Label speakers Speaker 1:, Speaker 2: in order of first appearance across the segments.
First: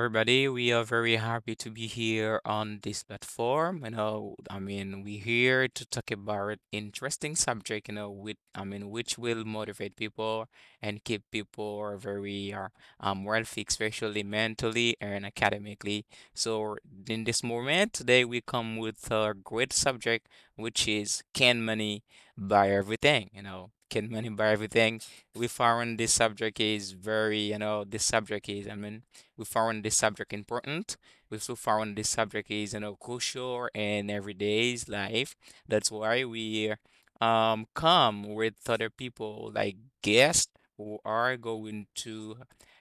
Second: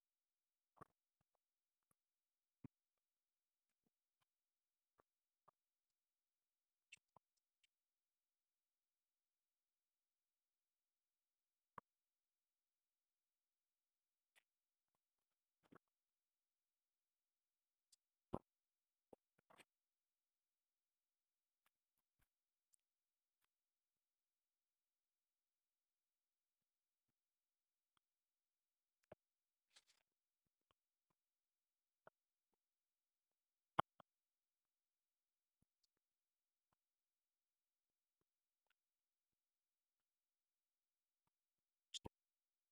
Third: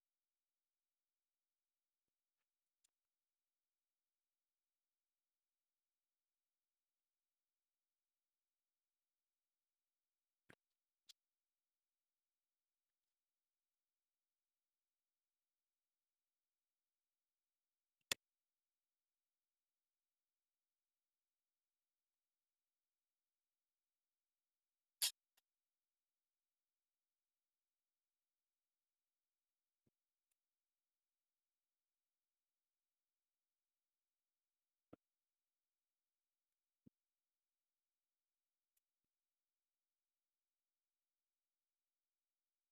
Speaker 1: everybody. We are very happy to be here on this platform. You know, I mean, we here to talk about interesting subject, you know, with, I mean, which will motivate people and keep people very wealthy, especially mentally and academically. So in this moment today, we come with a great subject, which is can money buy everything? You know, can money buy everything? We found this subject is very, you know, this subject is, I mean, we found this subject important. We also found this subject is, you know, crucial in everyday's life. That's why we come with other people like guests who are going to,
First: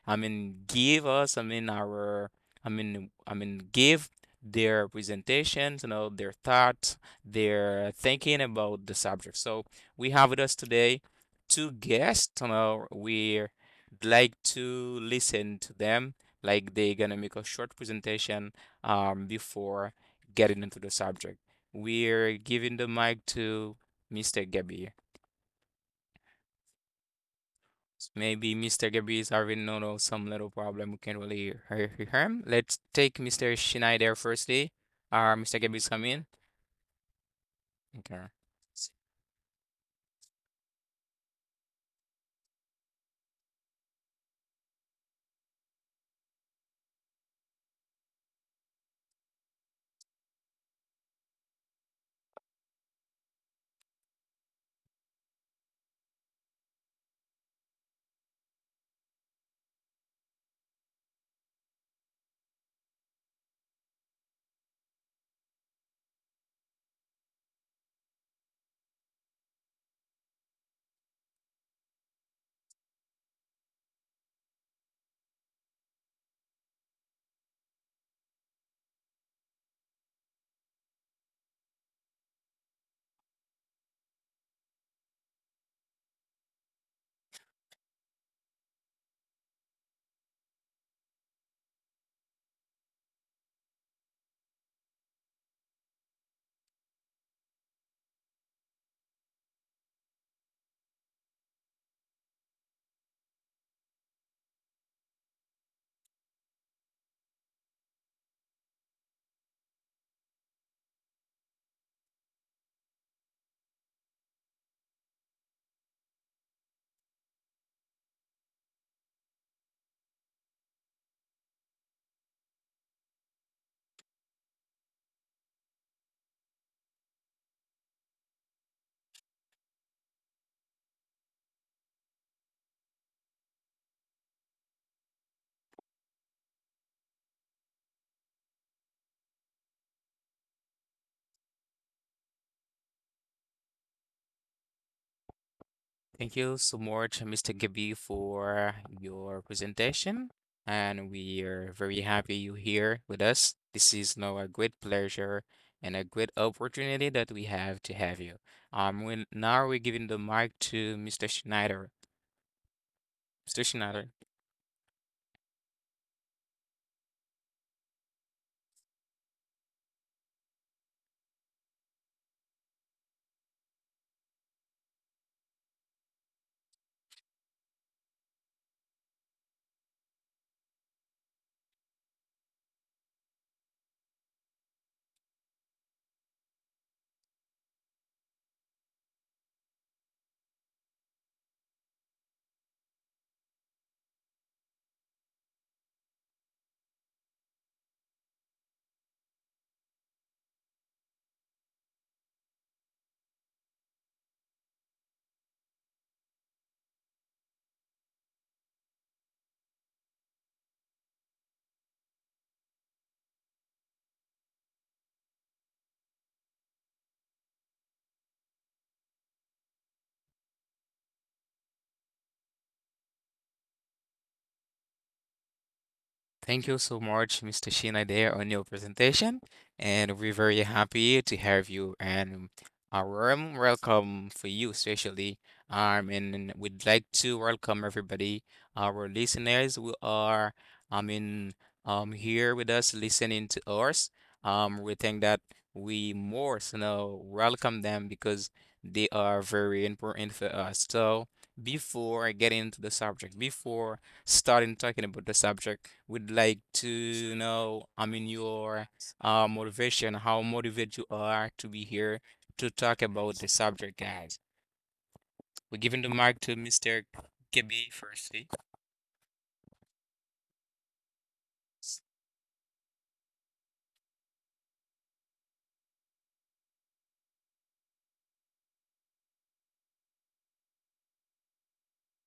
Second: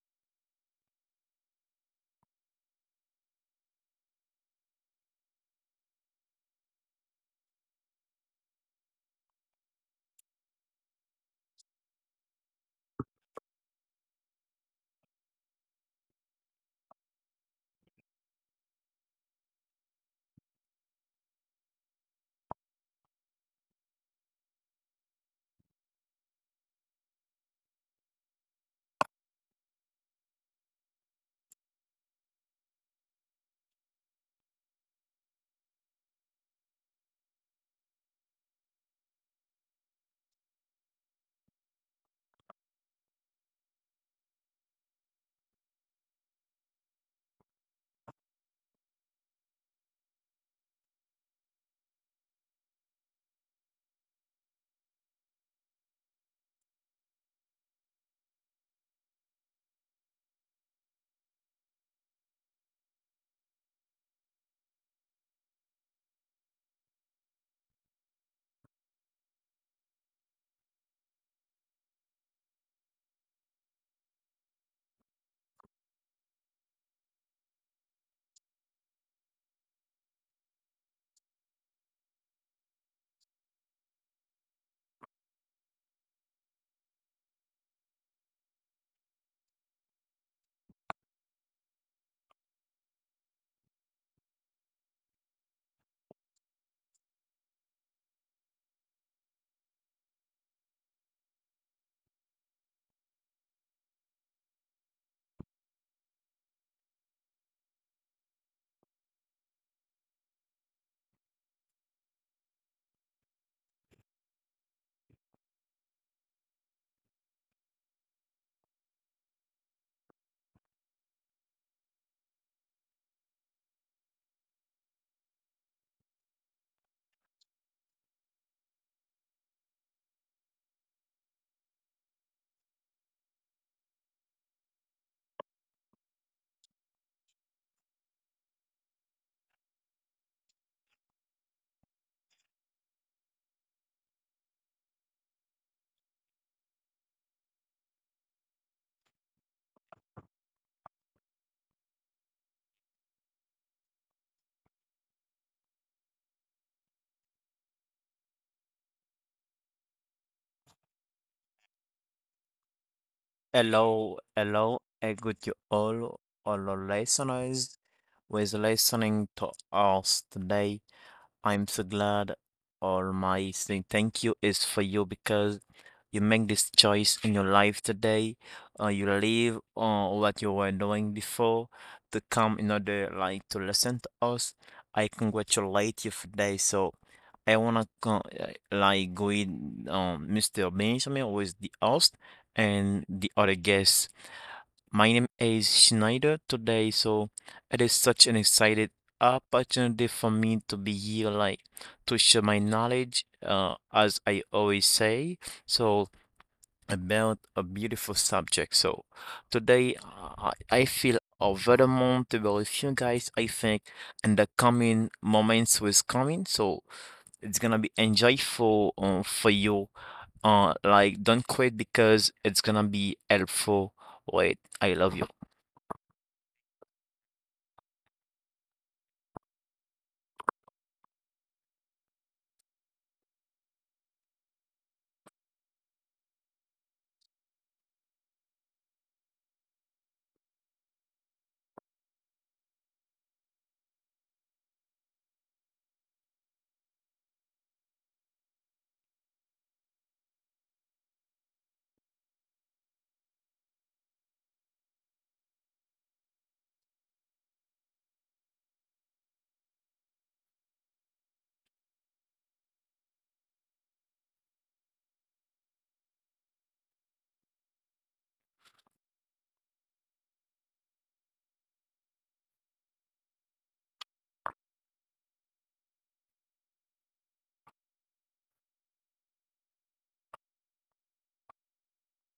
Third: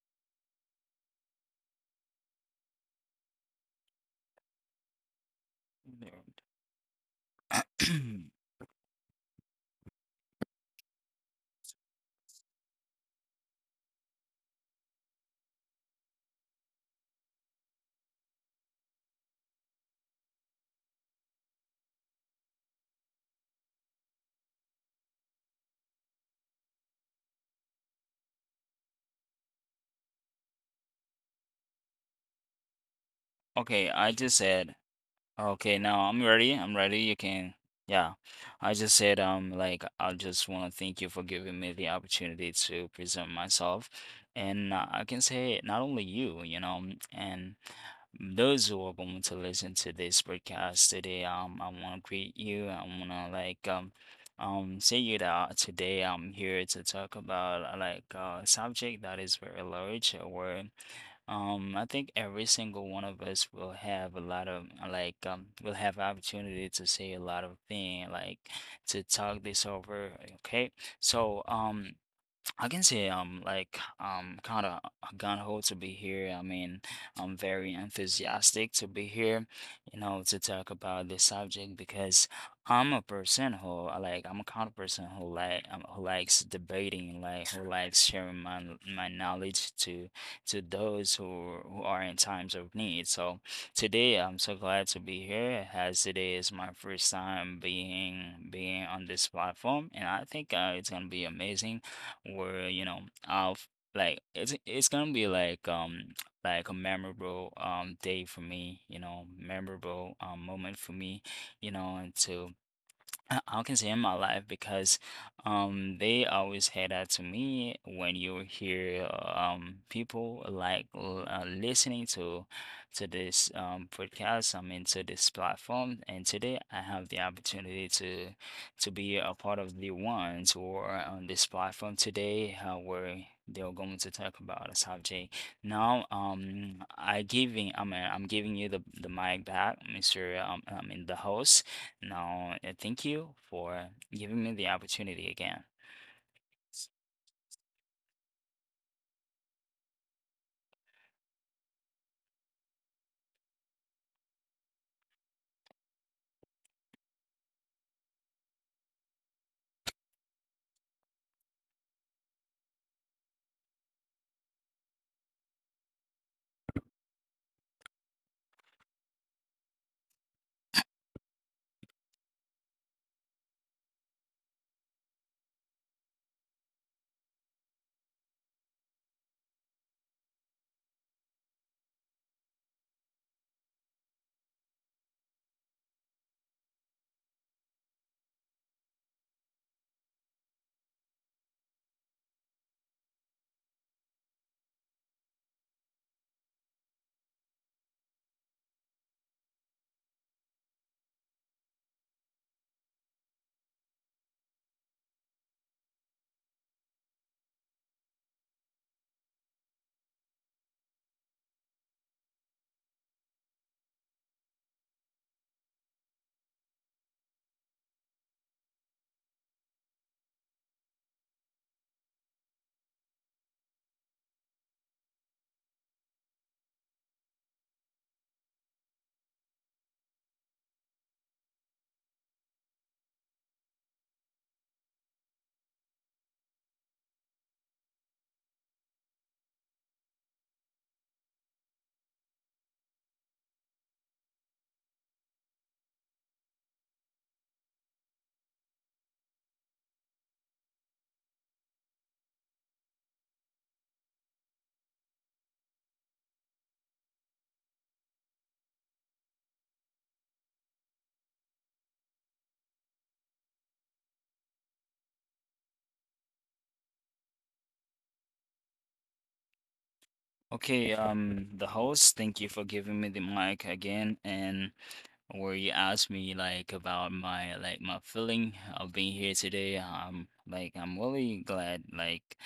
Speaker 1: I mean, give us, I mean, give their presentations, you know, their
Speaker 2: Nerd.
Speaker 1: thoughts, their thinking about the subject. So we have with us today two guests. Now we would like to listen to them, like they're gonna make a short presentation before getting into the subject. We're giving the mic to Mr. Gabby. Maybe Mr. Gabby is having no no some little problem. We can't really hear him. Let's take Mr.
Speaker 2: Okay, I
Speaker 1: Schneider
Speaker 2: just said,
Speaker 1: firstly. Mr.
Speaker 2: okay,
Speaker 1: Gabby's
Speaker 2: now
Speaker 1: is
Speaker 2: I'm
Speaker 1: coming.
Speaker 2: ready. I'm ready. Yeah.
Speaker 1: Okay.
Speaker 2: I just said, I just want to thank you for giving me the opportunity to present myself. And I can say, not only you, you know, and those who are going to listen to this podcast today. I want to greet you. I want to, say you that today I'm here to talk about, a subject that is very large. Or I think every single one of us will have a lot of will have opportunity to say a lot of thing, to talk this over. Okay. So I can say I'm kind of gun ho to be here. I mean, I'm very enthusiastic to be here, you know, to talk about this subject because I'm a kind of person who who likes debating, like who likes sharing my knowledge to those who are in times of need. So today I'm so glad to be here, as today is my first time being on this platform, and I think it's gonna be amazing where, you know, I've it's gonna be like a memorable day for me, you know, memorable moment for me, you know. And to I can say in my life because they always had that to me when you hear people like listening to this podcast, I mean to this platform. And today I have the opportunity to be a part of the ones who are on this platform today, where they're going to talk about a subject. Now I'm giving you the mic back, Mr. I mean the host. No, thank you for giving me the opportunity again.
Speaker 1: Thank you so much, Mr. Gabi, for your presentation. And we are very happy you're here with us. This is now a great pleasure and a great opportunity that we have to have you. Now we're giving the mic to Mr. Schneider. Mr. Schneider,
Speaker 3: Hello, hello, and good to all our listeners who is listening to us today. I'm so glad all my saying thank you is for you because you make this choice in your life today. You leave what you were doing before to come in order like to listen to us. I congratulate you for today. So I wanna con like go in Mr. Benjamin who is the host and the other guests. My name is Schneider today, so it is such an excited opportunity for me to be here, like to share my knowledge, as I always say, so about a beautiful subject. So today, I feel overwhelmed with you guys, I think, in the coming moments was coming, so it's gonna be enjoyable, for you. Like don't quit because it's gonna be helpful. Wait, I love you.
Speaker 1: thank you so much, Mr. Sheena, there on your presentation, and we're very happy to have you and a warm welcome for you, especially. And we'd like to welcome everybody, our listeners who are, I mean, here with us listening to us. We think that we more so now welcome them because they are very important for us. So before I get into the subject, before starting talking about the subject, we'd like to know, I mean, your motivation, how motivated you are to be here to talk about the subject, guys. We're giving the mic to Mr. KB firstly.
Speaker 2: Okay, the host, thank you for giving me the mic again, and where you asked me about my feeling of being here today. I'm really glad like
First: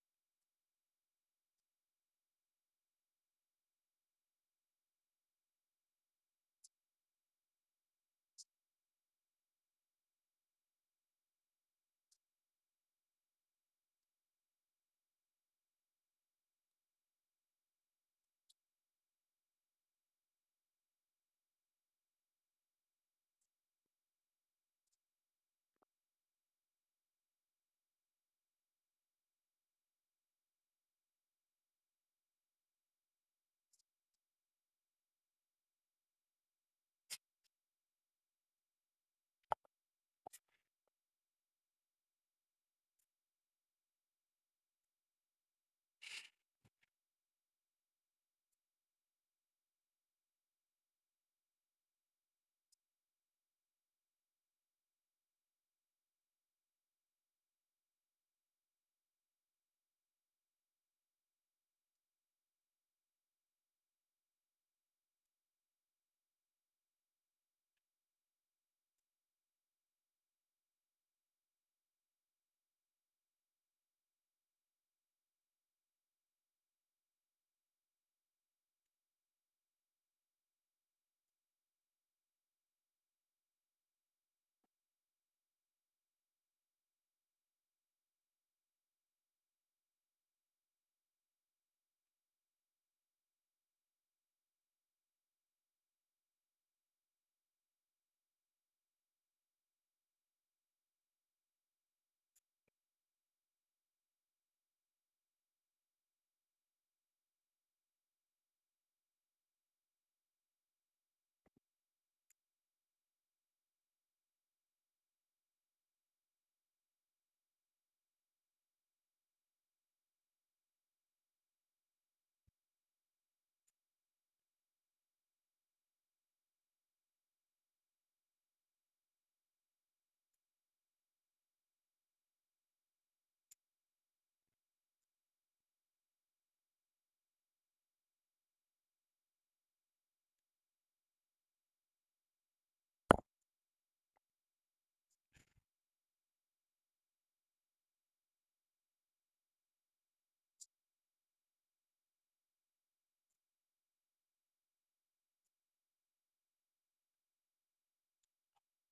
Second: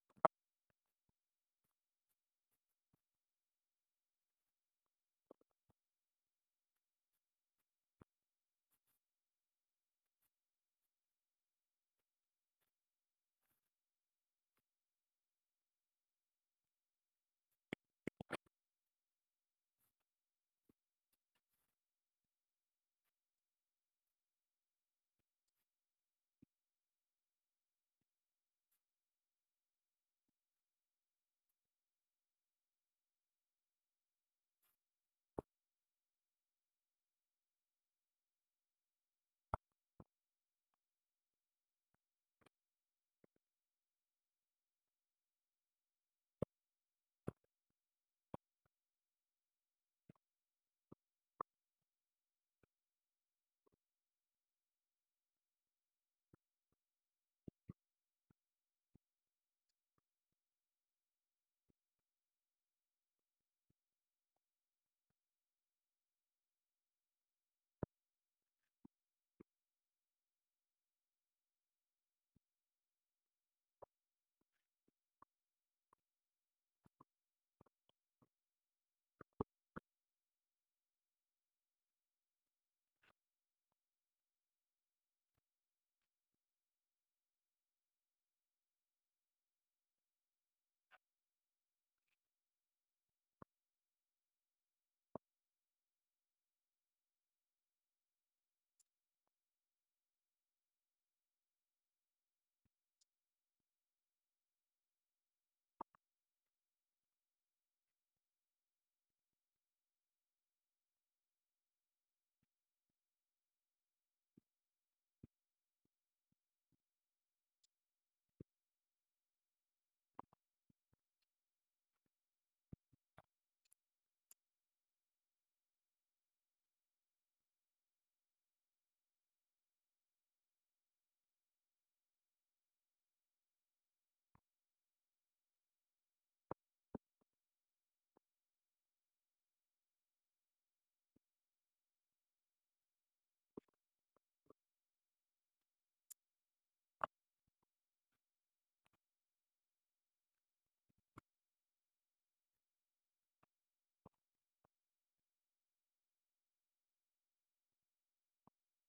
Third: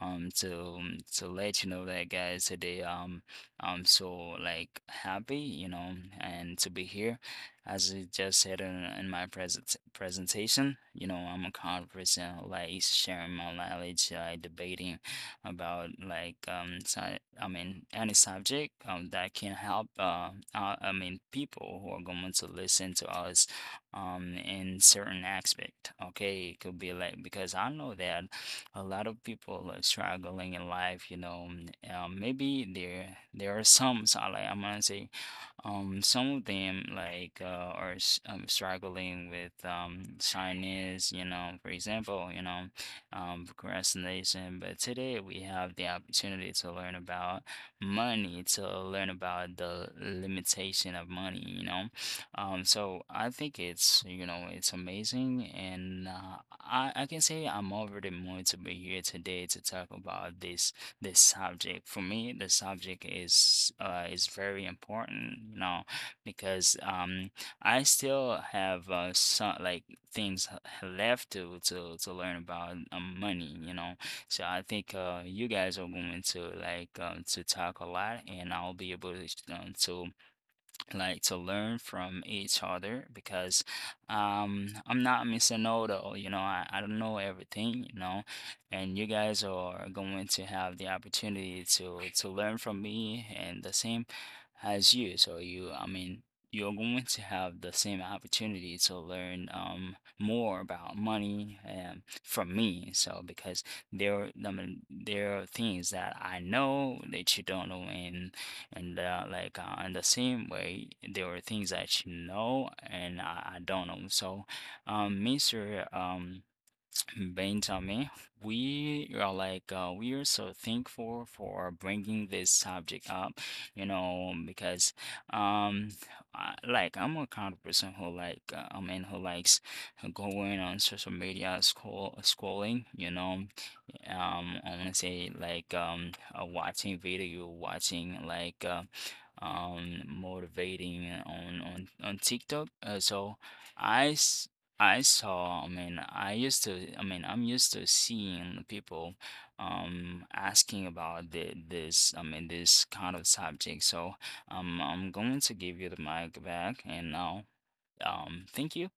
Speaker 2: um to let you know that, guys, today I'm so like happy, you know, and to be here. As I just said in my presentation, you know, I'm a kind of person like sharing my knowledge, debating about I mean any subject that can help I mean people who are going to listen to us in certain aspect. Okay, it could be like because I know that a lot of people are struggling in life. You know, maybe there are some, so like I'm gonna say some of them are struggling with shyness, you know, for example, you know, procrastination. But today we have the opportunity to learn about money, to learn about the limitation of money, you know. So I think it's, you know, it's amazing. And I can say I'm already more to be here today to talk about this subject. For me, the subject is very important, you know, because I still have some like things left to to learn about money, you know. So I think you guys are going to to talk a lot, and I'll be able to like to learn from each other because I'm not Mr. Know-it-all, you know. I don't know everything, you know, and you guys are going to have the opportunity to learn from me and the same as you. So you're going to have the same opportunity to learn more about money, from me. So because there are things that I know that you don't know, and in the same way, there are things that you know and I don't know. So, Mr. Benjamin, we are we are so thankful for bringing this subject up, you know, because um, I, like I'm a kind of person who I mean who likes going on social media, scrolling, you know. I want to say watching video, watching motivating on TikTok. So I s- I saw, I'm used to seeing people asking about the, this, I mean, this kind of subject. So I'm going to give you the mic back and now thank you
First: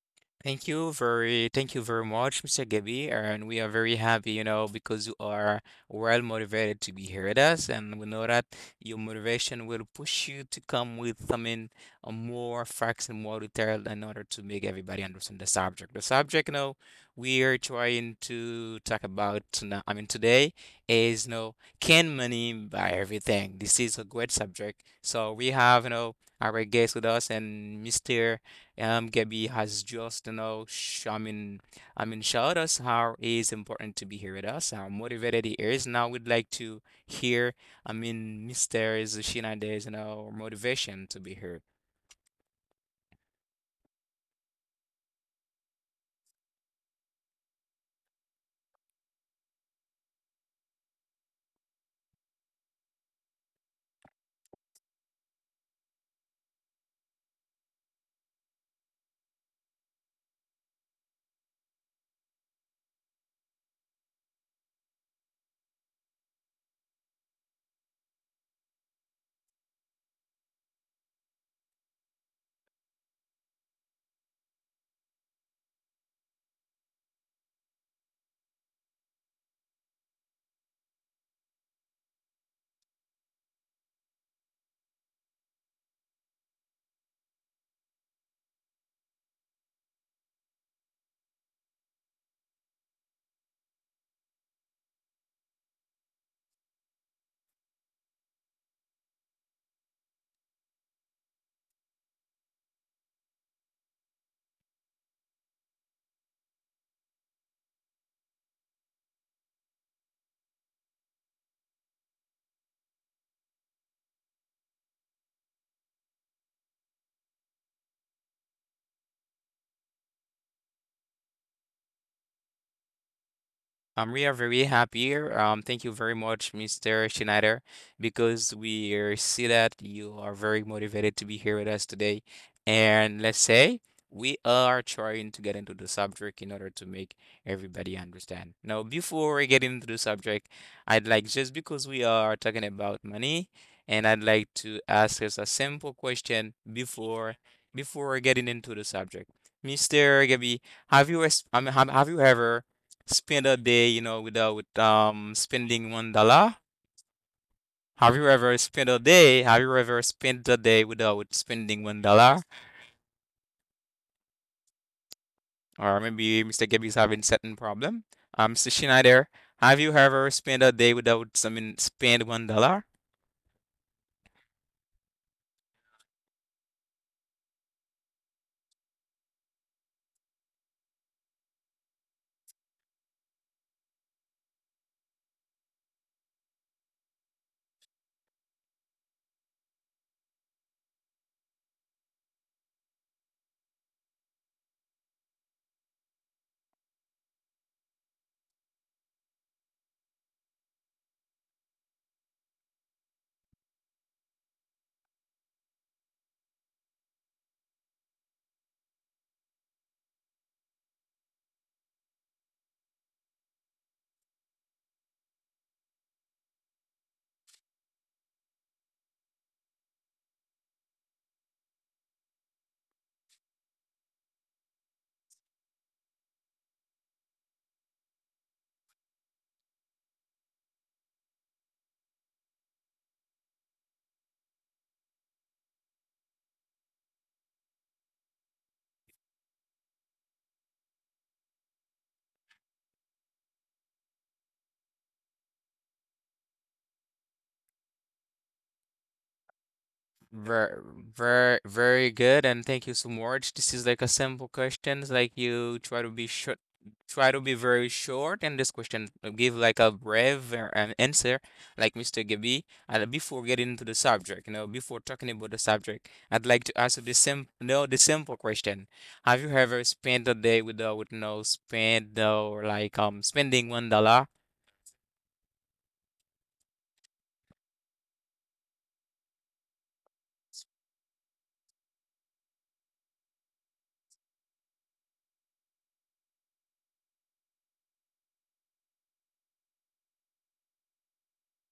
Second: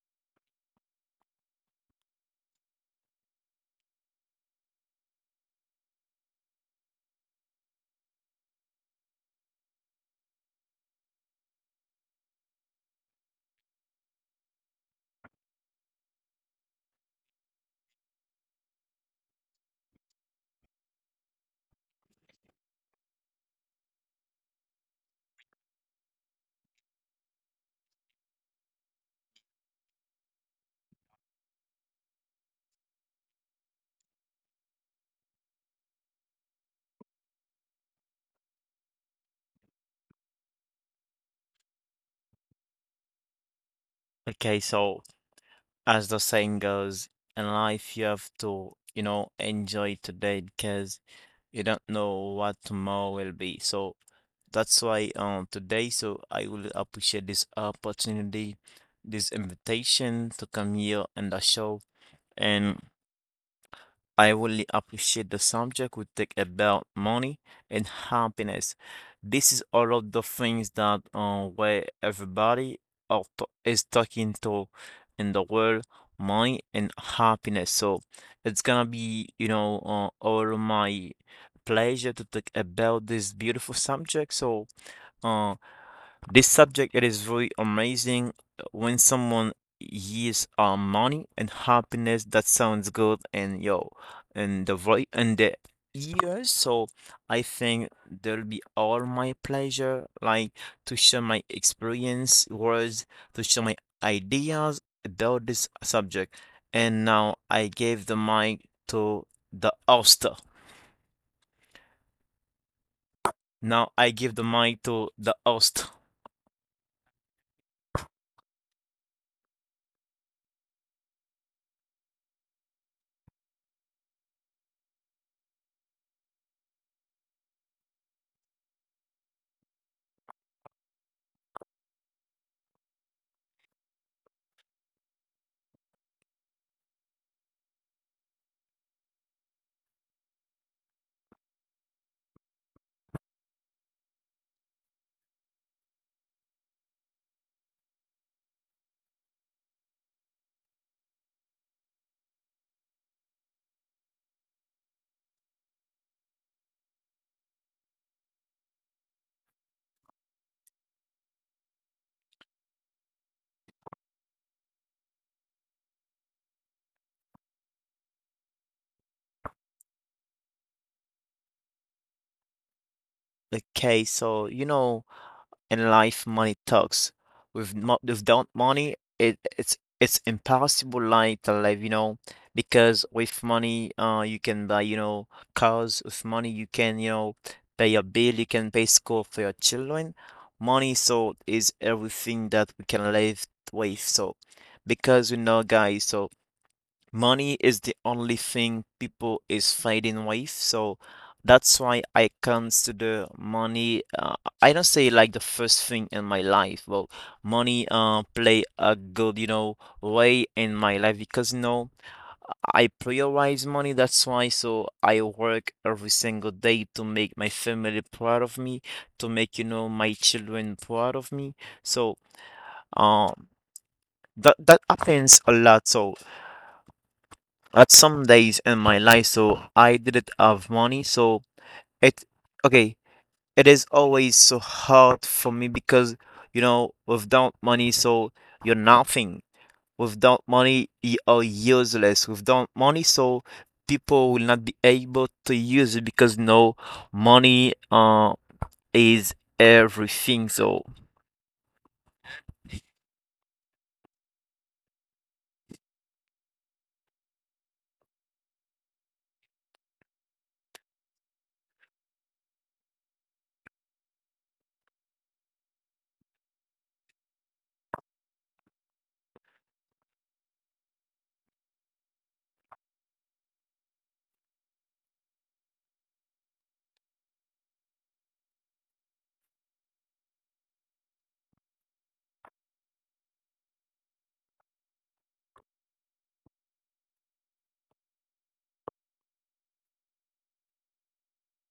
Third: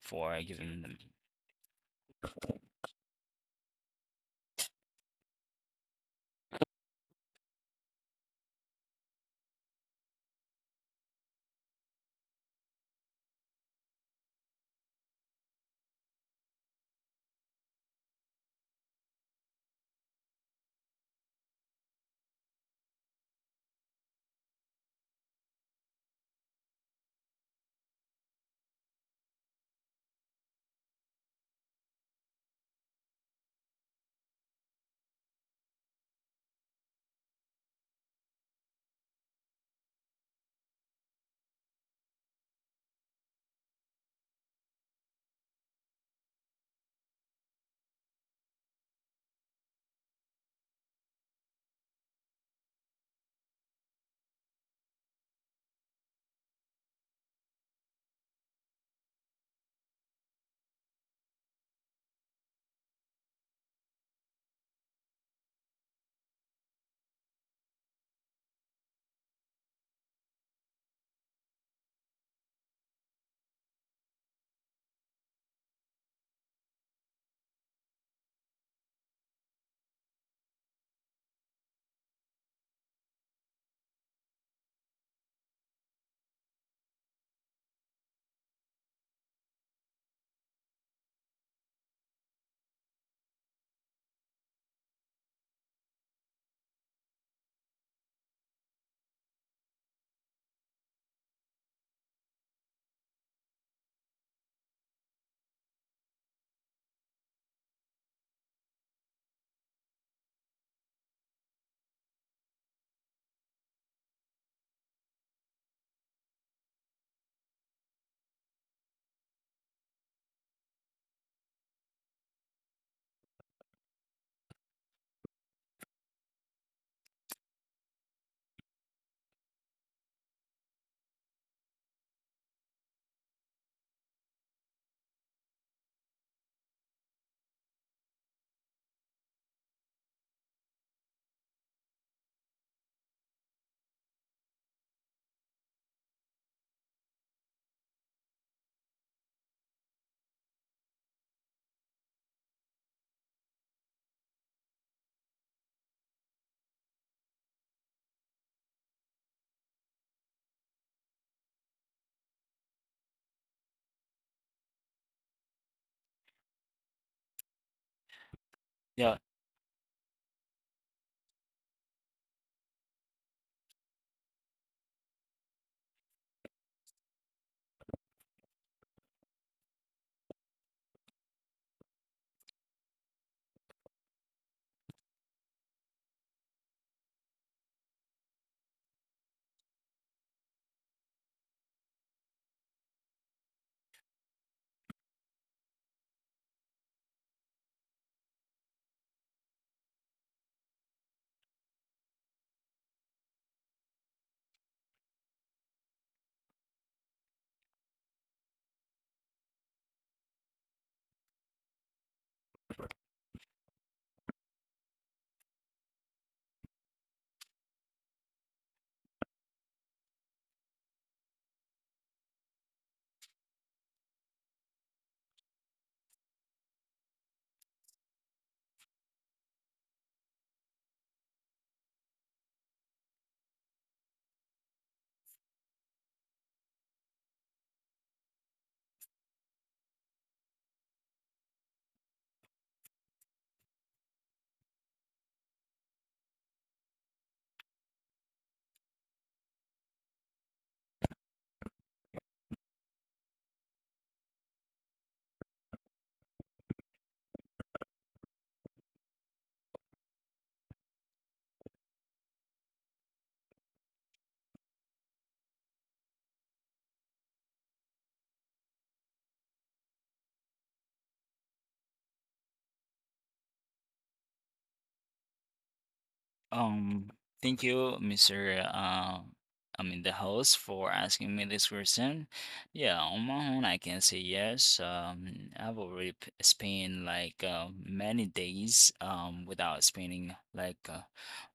Speaker 2: for
Speaker 1: Thank
Speaker 2: giving
Speaker 1: you
Speaker 2: them
Speaker 1: thank you very much, Mr. Gabby, and we are very happy, you know, because you are well motivated to be here with us, and we know that your motivation will push you to come with, I mean, more facts and more detail in order to make everybody understand the subject. The subject, you know, we are trying to talk about, I mean, today is, you know, can money buy everything? This is a great subject. So we have, you know, our guest with us. And Mr. Gabby has just, you know, sh I mean, showed us how it is important to be here with us, how motivated he is. Now we'd like to hear, I mean, mysteries, is she nowadays, you know, or motivation to be here.
Speaker 3: Okay, so as the saying goes, in life you have to, you know, enjoy today because you don't know what tomorrow will be. So that's why today, so I will appreciate this opportunity, this invitation to come here and the show. And I really appreciate the subject we take about money and happiness. This is all of the things that where everybody is talking to in the world, money and happiness. So it's gonna be, you know, all my pleasure to talk about this beautiful subject. So uh, this subject it is really amazing when someone hears money and happiness that sounds good and yo and the voice and the ears. So I think there'll be all my pleasure like to share my experience words to share my ideas about this subject. And now I gave the mic to the host. Now I give the mic to the host.
Speaker 1: We are very happy here. Thank you very much, Mr. Schneider, because we see that you are very motivated to be here with us today. And let's say we are trying to get into the subject in order to make everybody understand. Now, before we get into the subject, I'd like, just because we are talking about money, and I'd like to ask us a simple question before getting into the subject. Mr. Gabby, have you I mean, have you ever spend a day, you know, without spending $1? Have you ever spent a day? Have you ever spent a day without spending $1? Or maybe Mr. Gabby is having certain problem. Mr.
Speaker 2: yeah.
Speaker 1: Schneider, have you ever spent a day without someone spend $1?
Speaker 3: Okay, so you know, in life, money talks. Without money, it's impossible life to live, you know, because with money, you can buy, you know, cars. With money, you can, you know, pay your bill. You can pay school for your children. Money, so is everything that we can live with. So, because you know, guys, so money is the only thing people is fighting with, so that's why I consider money, I don't say like the first thing in my life, but money, uh, play a good, you know, way in my life because you know I prioritize money. That's why, so I work every single day to make my family proud of me, to make, you know, my children proud of me. So um that happens a lot. So at some days in my life, so I didn't have money. So it, okay, it is always so hard for me because you know without money, so you're nothing. Without money you are useless. Without money, so people will not be able to use it because no, money, uh, is everything.
Speaker 1: Very,
Speaker 3: So
Speaker 1: very, very good, and thank you so much. This is like a simple questions, like you try to be short, try to be very short, and this question give like a brave an answer, like Mr. Gabi. And before getting into the subject, you know, before talking about the subject, I'd like to ask you the sim, no, the simple question: have you ever spent a day without, with no spend or like spending $1?
Speaker 2: Um, Thank you, Mr. I mean the host, for asking me this question. Yeah, on my own, I can say yes. I've already spent many days without spending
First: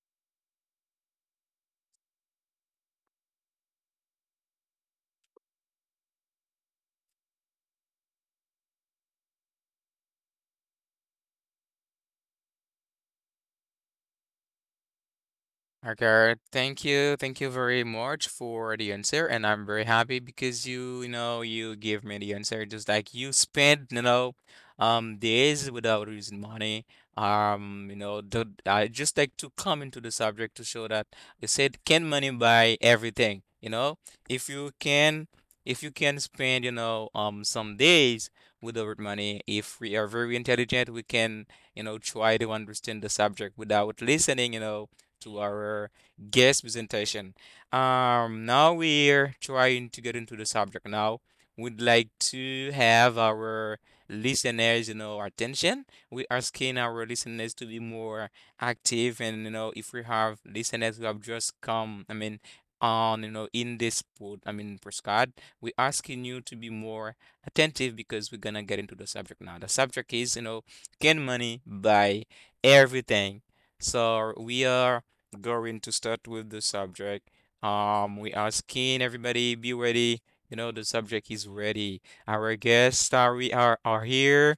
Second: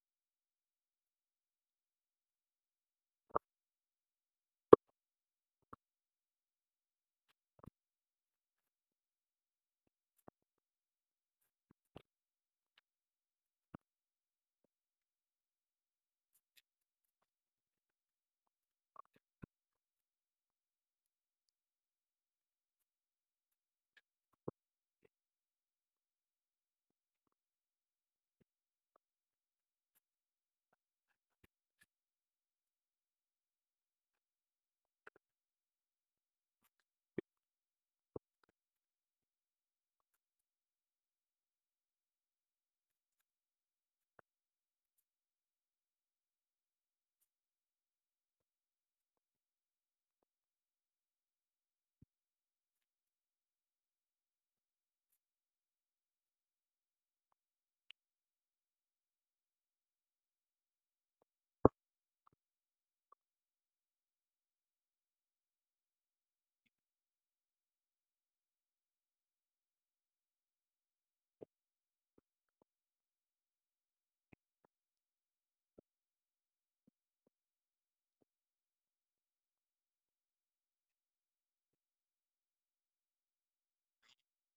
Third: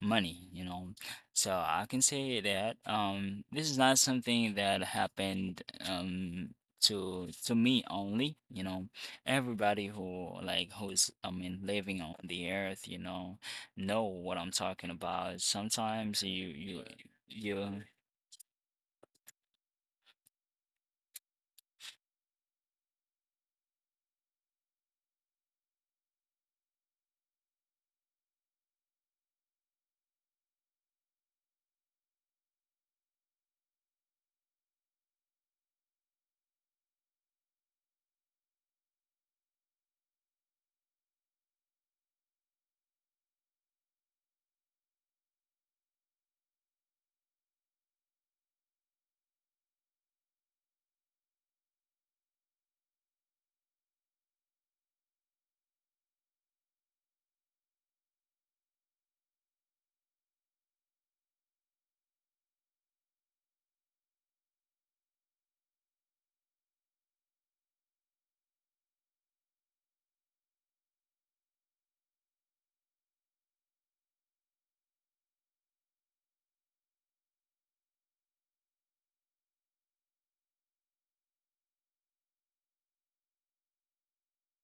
Speaker 2: money, you know. So I can say that this is not something that happened um to me only, you know. Everybody who who's I mean living on the earth, you know what I'm talking about. Sometimes
Speaker 1: Okay,
Speaker 2: you
Speaker 1: thank
Speaker 2: right,
Speaker 1: you. Thank you
Speaker 2: you
Speaker 1: very much for the answer. And I'm very happy because you know, you give me the answer just like you spend, you know, days without using money. You know, I just like to come into the subject to show that you said, can money buy everything? You know, if you can, if you can spend, you know, some days without money, if we are very intelligent, we can, you know, try to understand the subject without listening, you know, to our guest presentation. Now we're trying to get into the subject. Now we'd like to have our listeners, you know, attention. We're asking our listeners to be more active, and you know, if we have listeners who have just come, I mean, on you know, in this I mean, postcard, we're asking you to be more attentive because we're gonna get into the subject now. The subject is, you know, can money buy everything? So we are going to start with the subject. We asking everybody be ready. You know, the subject is ready. Our guests are we are here.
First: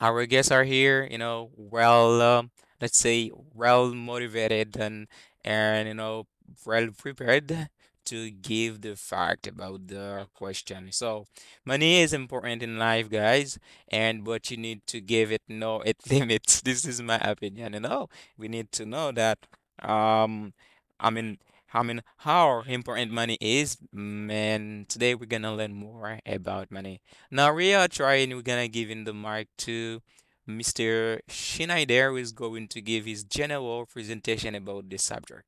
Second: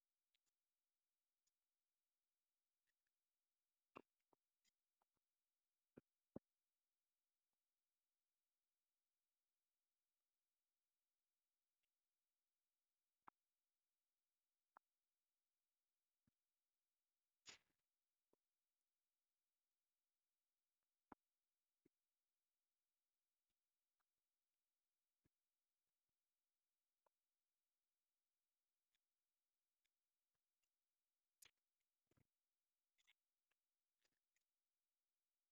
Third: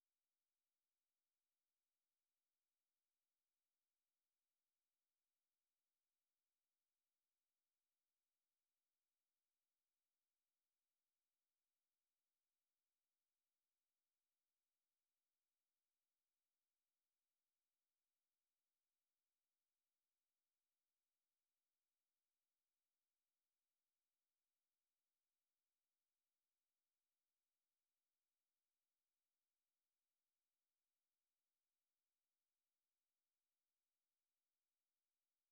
Speaker 1: Our guests are here, you know, well, let's say, well motivated and you know, well prepared to give the fact about the question. So, money is important in life, guys, and but you need to give it no it limits. This is my opinion. You know, we need to know that. Um, I mean. I mean, how important money is, man. Today we're gonna learn more about money. Now we are trying, we're gonna give in the mic to Mr. Schneider, who is going to give his general presentation about this subject.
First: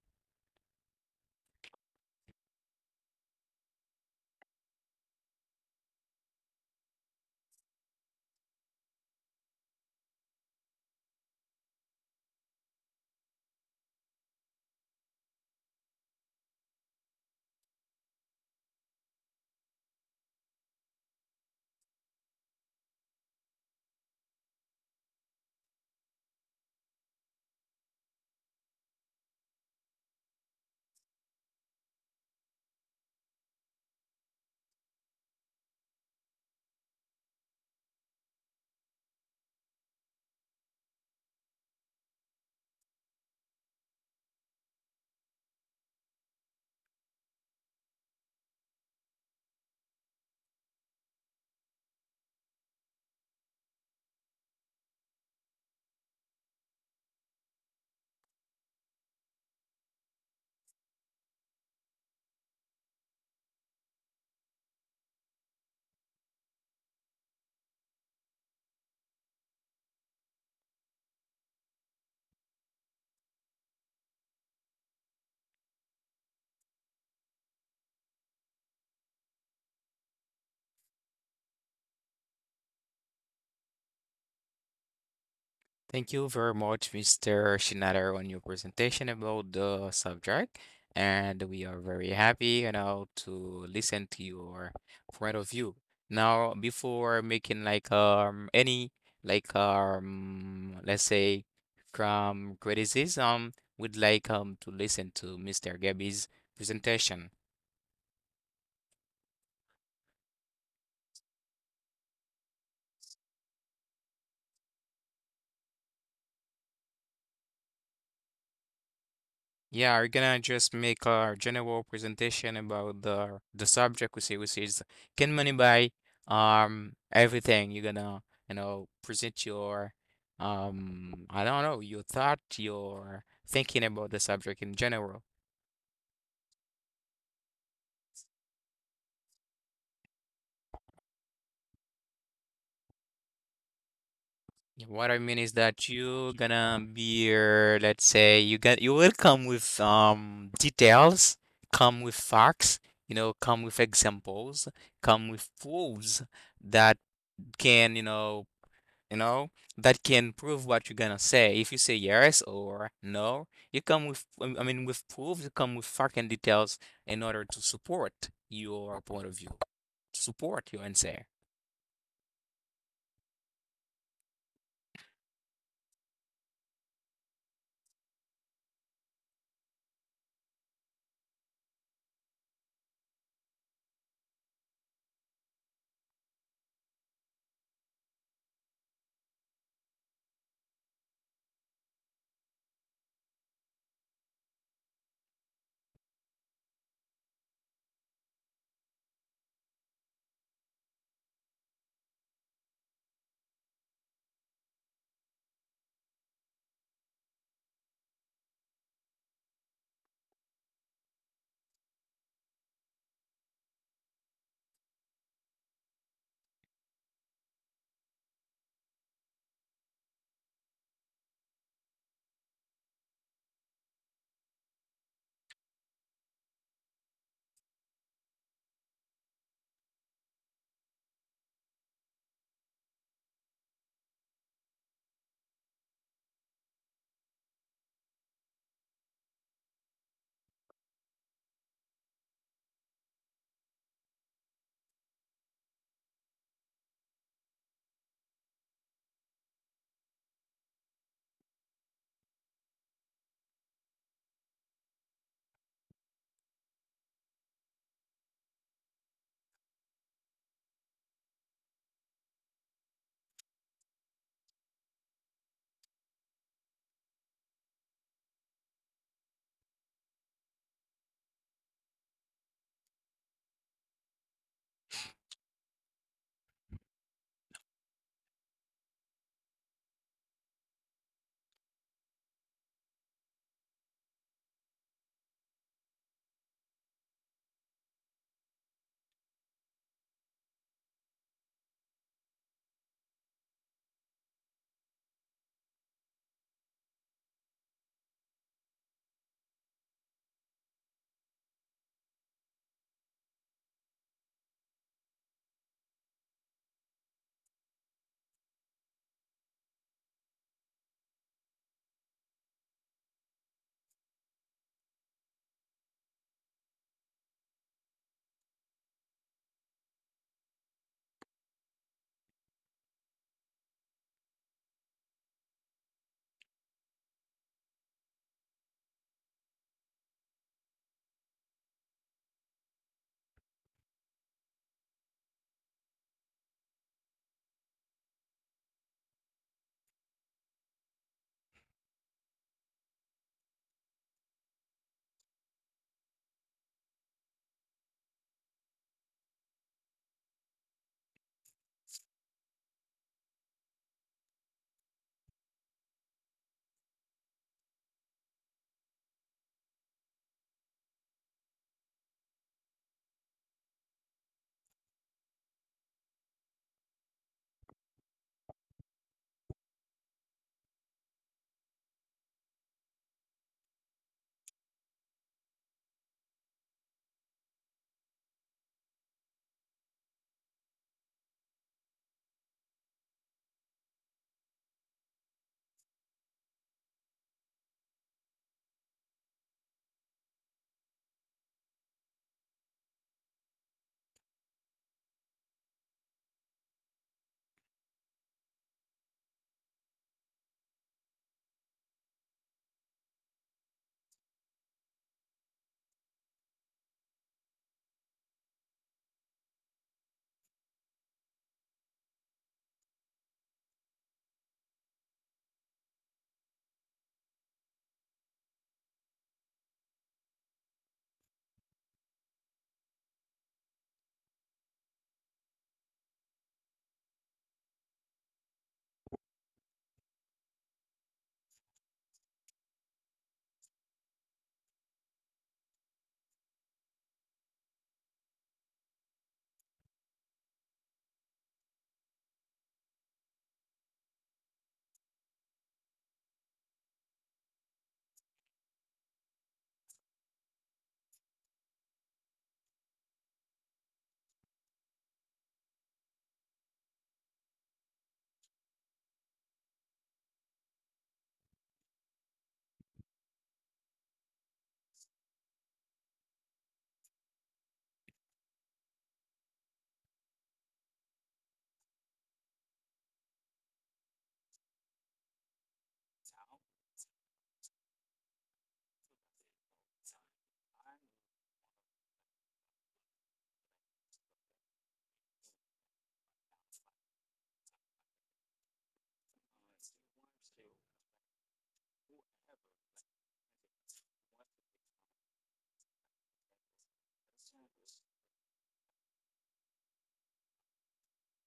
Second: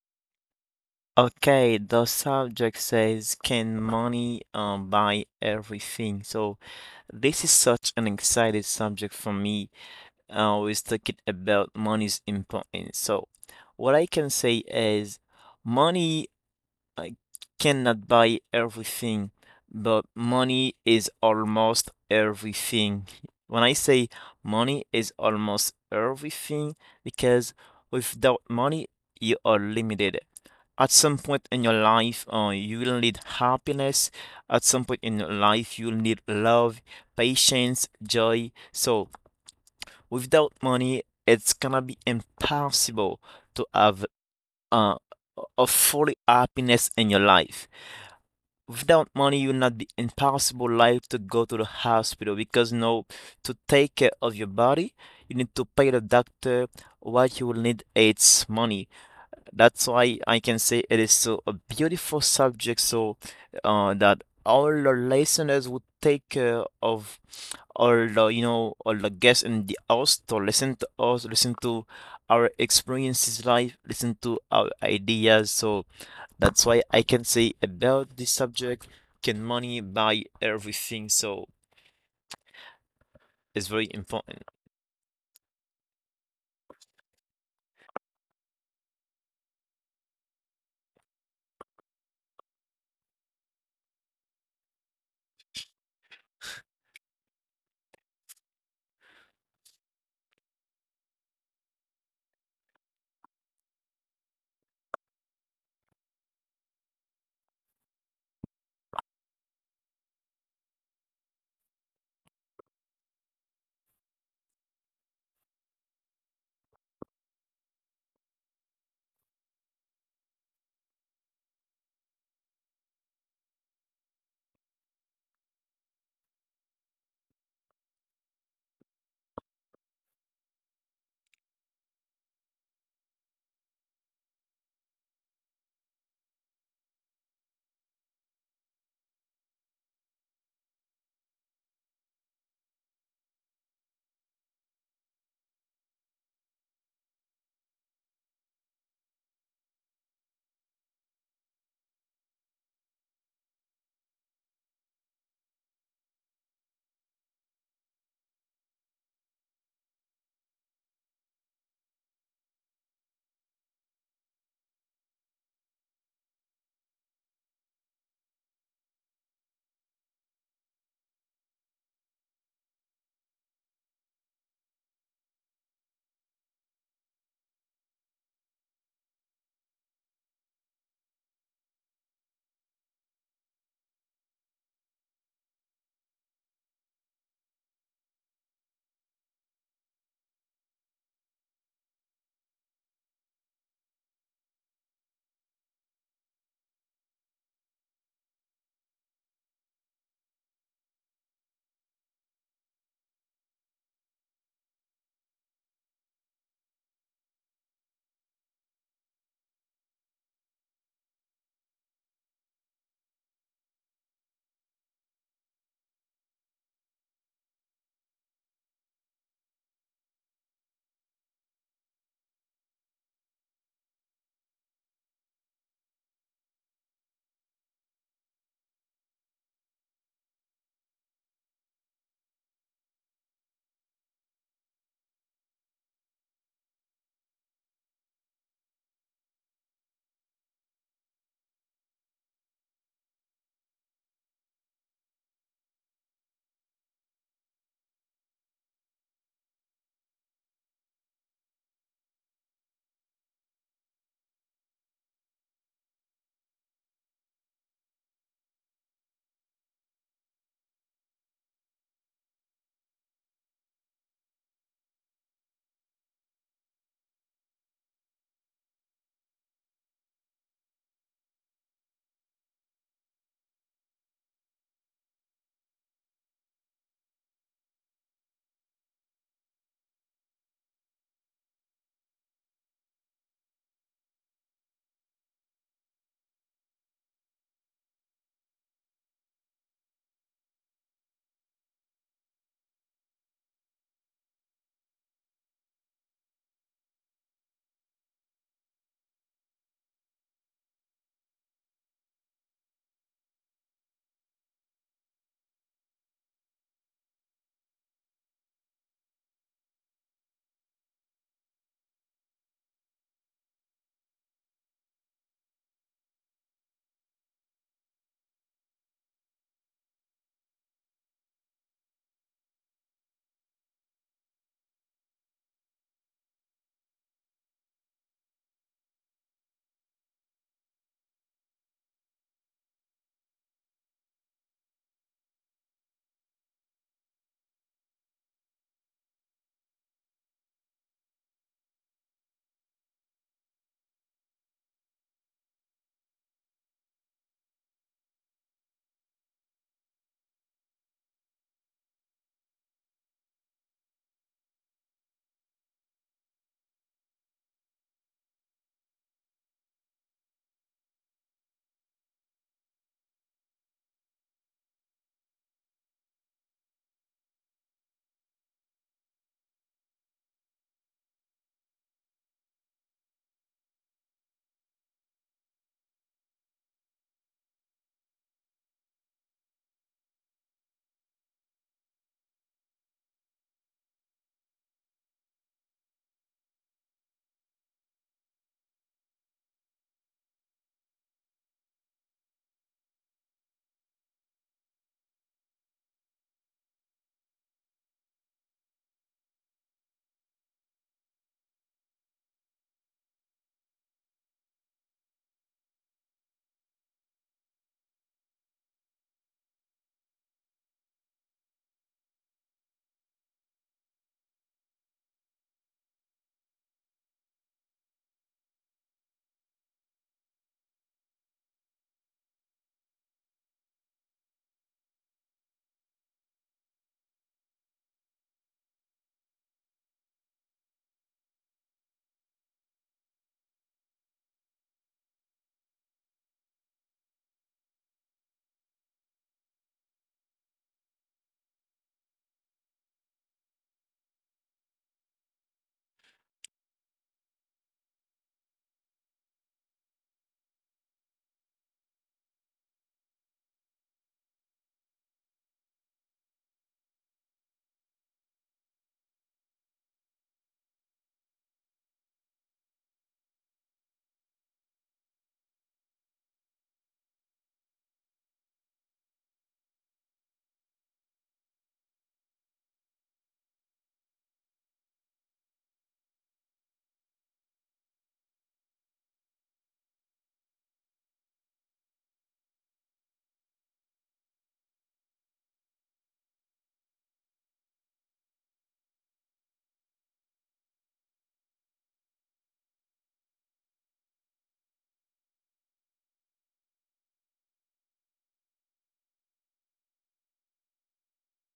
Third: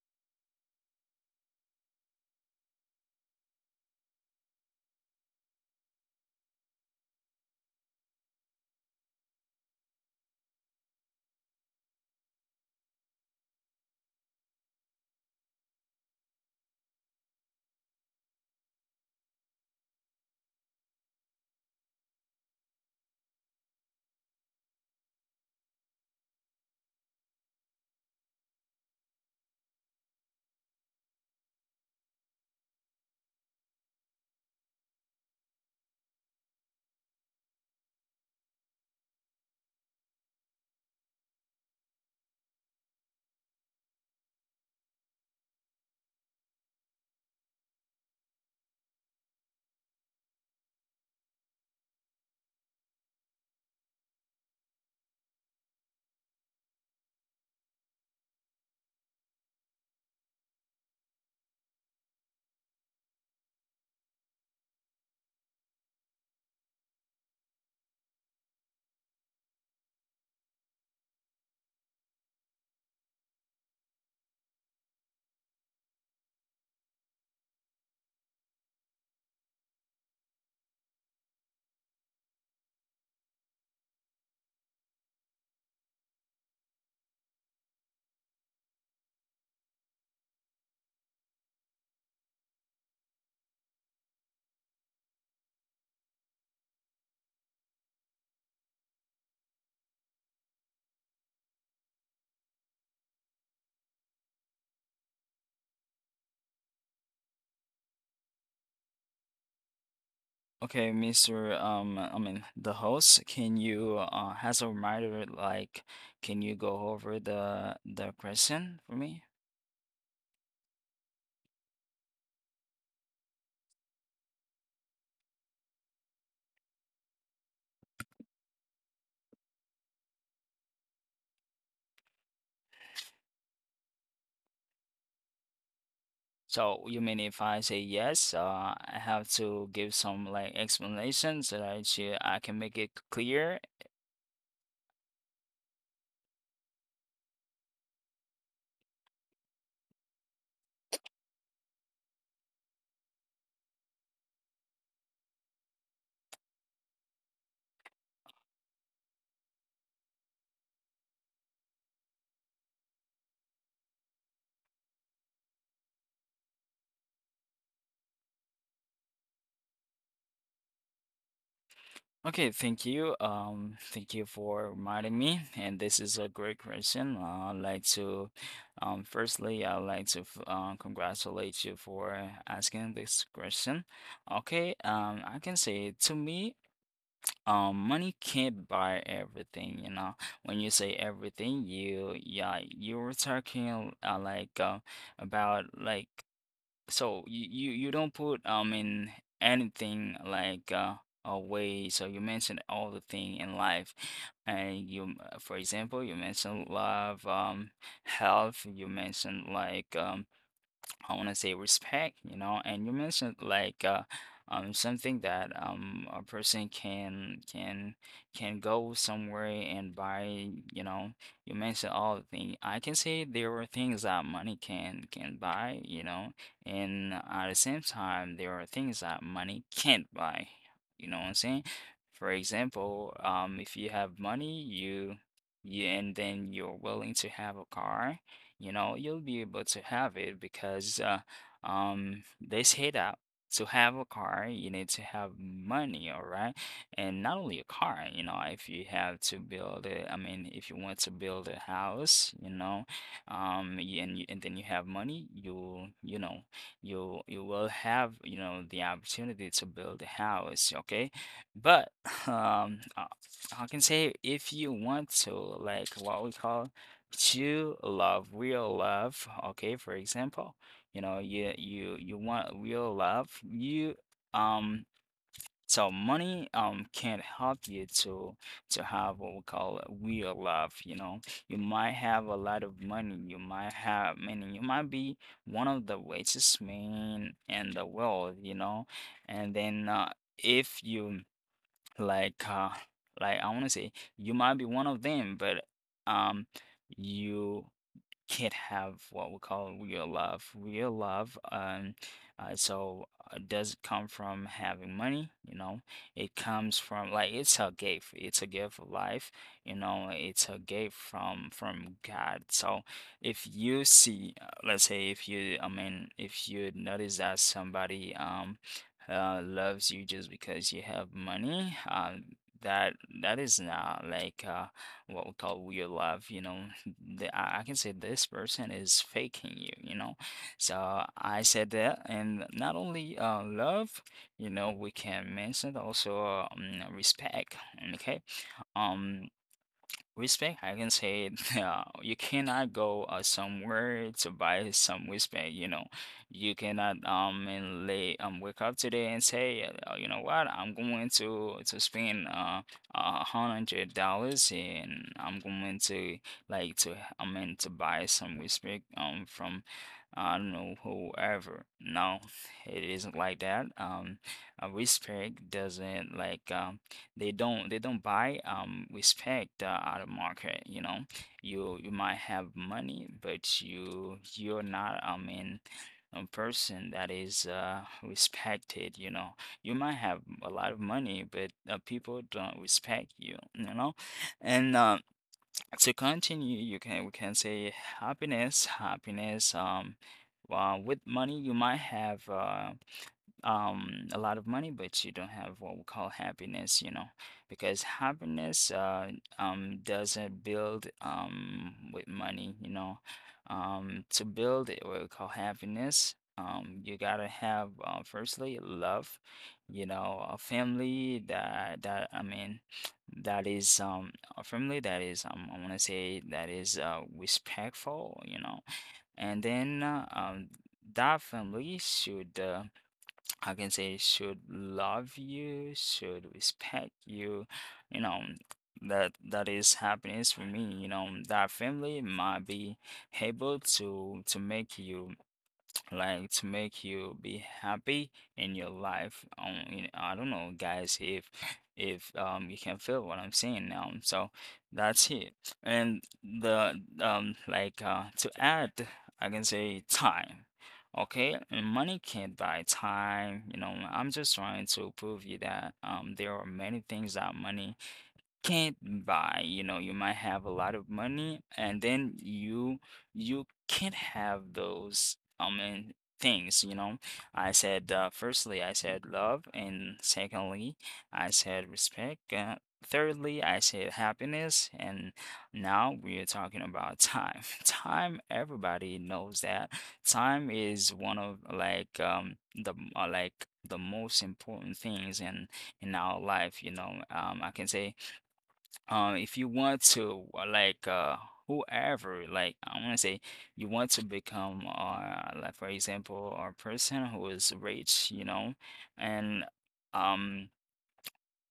Speaker 3: okay, the subject says, can money buy everything? So this is such an exciting subject for me. I always talking about money's importance. So, what I can say is, money I cannot buy everything, but money is almost everything. When I say money is almost everything, because without money, you are limited. At some point in your life, you will need happiness. At some point in your life, you'll need love, patience, joy. So, without money, it's gonna be impossible to have uh, a fully happiness in your life. Without money you will not be impossible like to go to the hospital because no, to take care of your body you need to pay the doctor. What you will need, it's money. That's why I can say it is so a beautiful subject. So that all the listeners would take care of all the, you know, all the guests in the house to listen to us, listen to our experiences life, listen to our ideas. So that's why I can say about this subject, can money buy everything? So it's very important.
Speaker 1: Thank you very much, Mr. Schneider, on your presentation about the subject. And we are very happy, you know, to listen to your point of view. Now, before making like any like let's say from criticism, we'd like to listen to Mr. Gabby's presentation.
Speaker 2: okay. Mr. I mean the host, can you has a reminder, like can you go over the question for me?
Speaker 1: Yeah, we're gonna just make a general presentation about the subject we see, which is can money buy everything? You're gonna, you know, present your I don't know, your thought, your thinking about the subject in general.
Speaker 2: So you mean if I say yes, I have to give some like explanation so that she, I can make it clear.
Speaker 1: Yeah, what I mean is that you're gonna be, let's say, you will come with details, come with facts, you know, come with examples, come with proofs that can, you know, you know, that can prove what you're gonna say. If you say yes or no, you come with, I mean, with proof, you come with fucking details in order to support your point of view, to support your answer.
Speaker 2: Okay, thank you. Thank you for reminding me. And this is a great question. I'd like to, firstly, I'd like to congratulate you for asking this question. Okay, I can say to me, money can't buy everything. You know, when you say everything, you yeah, you were talking about like, so you don't put in anything away. So you mentioned all the thing in life, and you for example, you mentioned love, health. You mentioned I want to say respect, you know, and you mentioned something that a person can can go somewhere and buy, you know, you mentioned all the things. I can say there are things that money can buy, you know, and at the same time there are things that money can't buy. You know what I'm saying? For example, if you have money, you and then you're willing to have a car, you know, you'll be able to have it because this hit out. To have a car, you need to have money, all right? And not only a car, you know, if you have to build a, I mean, if you want to build a house, you know, and you, and then you have money, you know, you will have, you know, the opportunity to build a house, okay? But um, I I can say if you want to, like what we call to love, real love, okay, for example, you know, you want real love. You um so money can not help you to have what we call real love, you know. You might have a lot of money, you might have meaning, you might be one of the richest men in the world, you know, and then if you like uh I want to say you might be one of them, but um you can't have what we call real love. Real love, so does come from having money, you know. It comes from like it's a gift. It's a gift of life, you know. It's a gift from God. So if you see, let's say, if you notice that somebody loves you just because you have money, that that is not what we call real love, you know. The, I can say this person is faking you, you know. So I said that. And not only love, you know, we can mention also respect. Okay, um, respect, I can say it. You cannot go somewhere to buy some respect. You know, you cannot and lay wake up today and say, you know what, I'm going to spend $100 and I'm going to I mean to buy some respect from I don't know whoever. No, it isn't like that. Respect doesn't like they don't buy respect out of market. You you might have money, but you're not, I mean, a person that is respected, you might have a lot of money, but people don't respect you, you know and To continue, you can we can say happiness. Well, with money you might have a lot of money, but you don't have what we call happiness. Because happiness doesn't build with money, To build it, what we call happiness, you gotta have, firstly, love. A family that, that is a family that is, I want to say, that is respectful, and then that family should, I can say, should love you, should respect you, you know, that is happiness for me, you know. That family might be able to make you, to make you be happy in your life, you know. I don't know, guys, if you can feel what I'm saying now. So that's it. And the like To add, I can say time. Okay. And money can't buy time, you know. I'm just trying to prove you that there are many things that money can't buy, you know. You might have a lot of money, and then you can't have those mean things, you know. I said, firstly, I said love, and secondly I said respect, thirdly I said happiness, and now we are talking about time. Time, everybody knows that time is one of, the most important things in our life, you know. I can say, if you want to, like whoever like I want to say, you want to become, for example, a person who is rich, you know. And um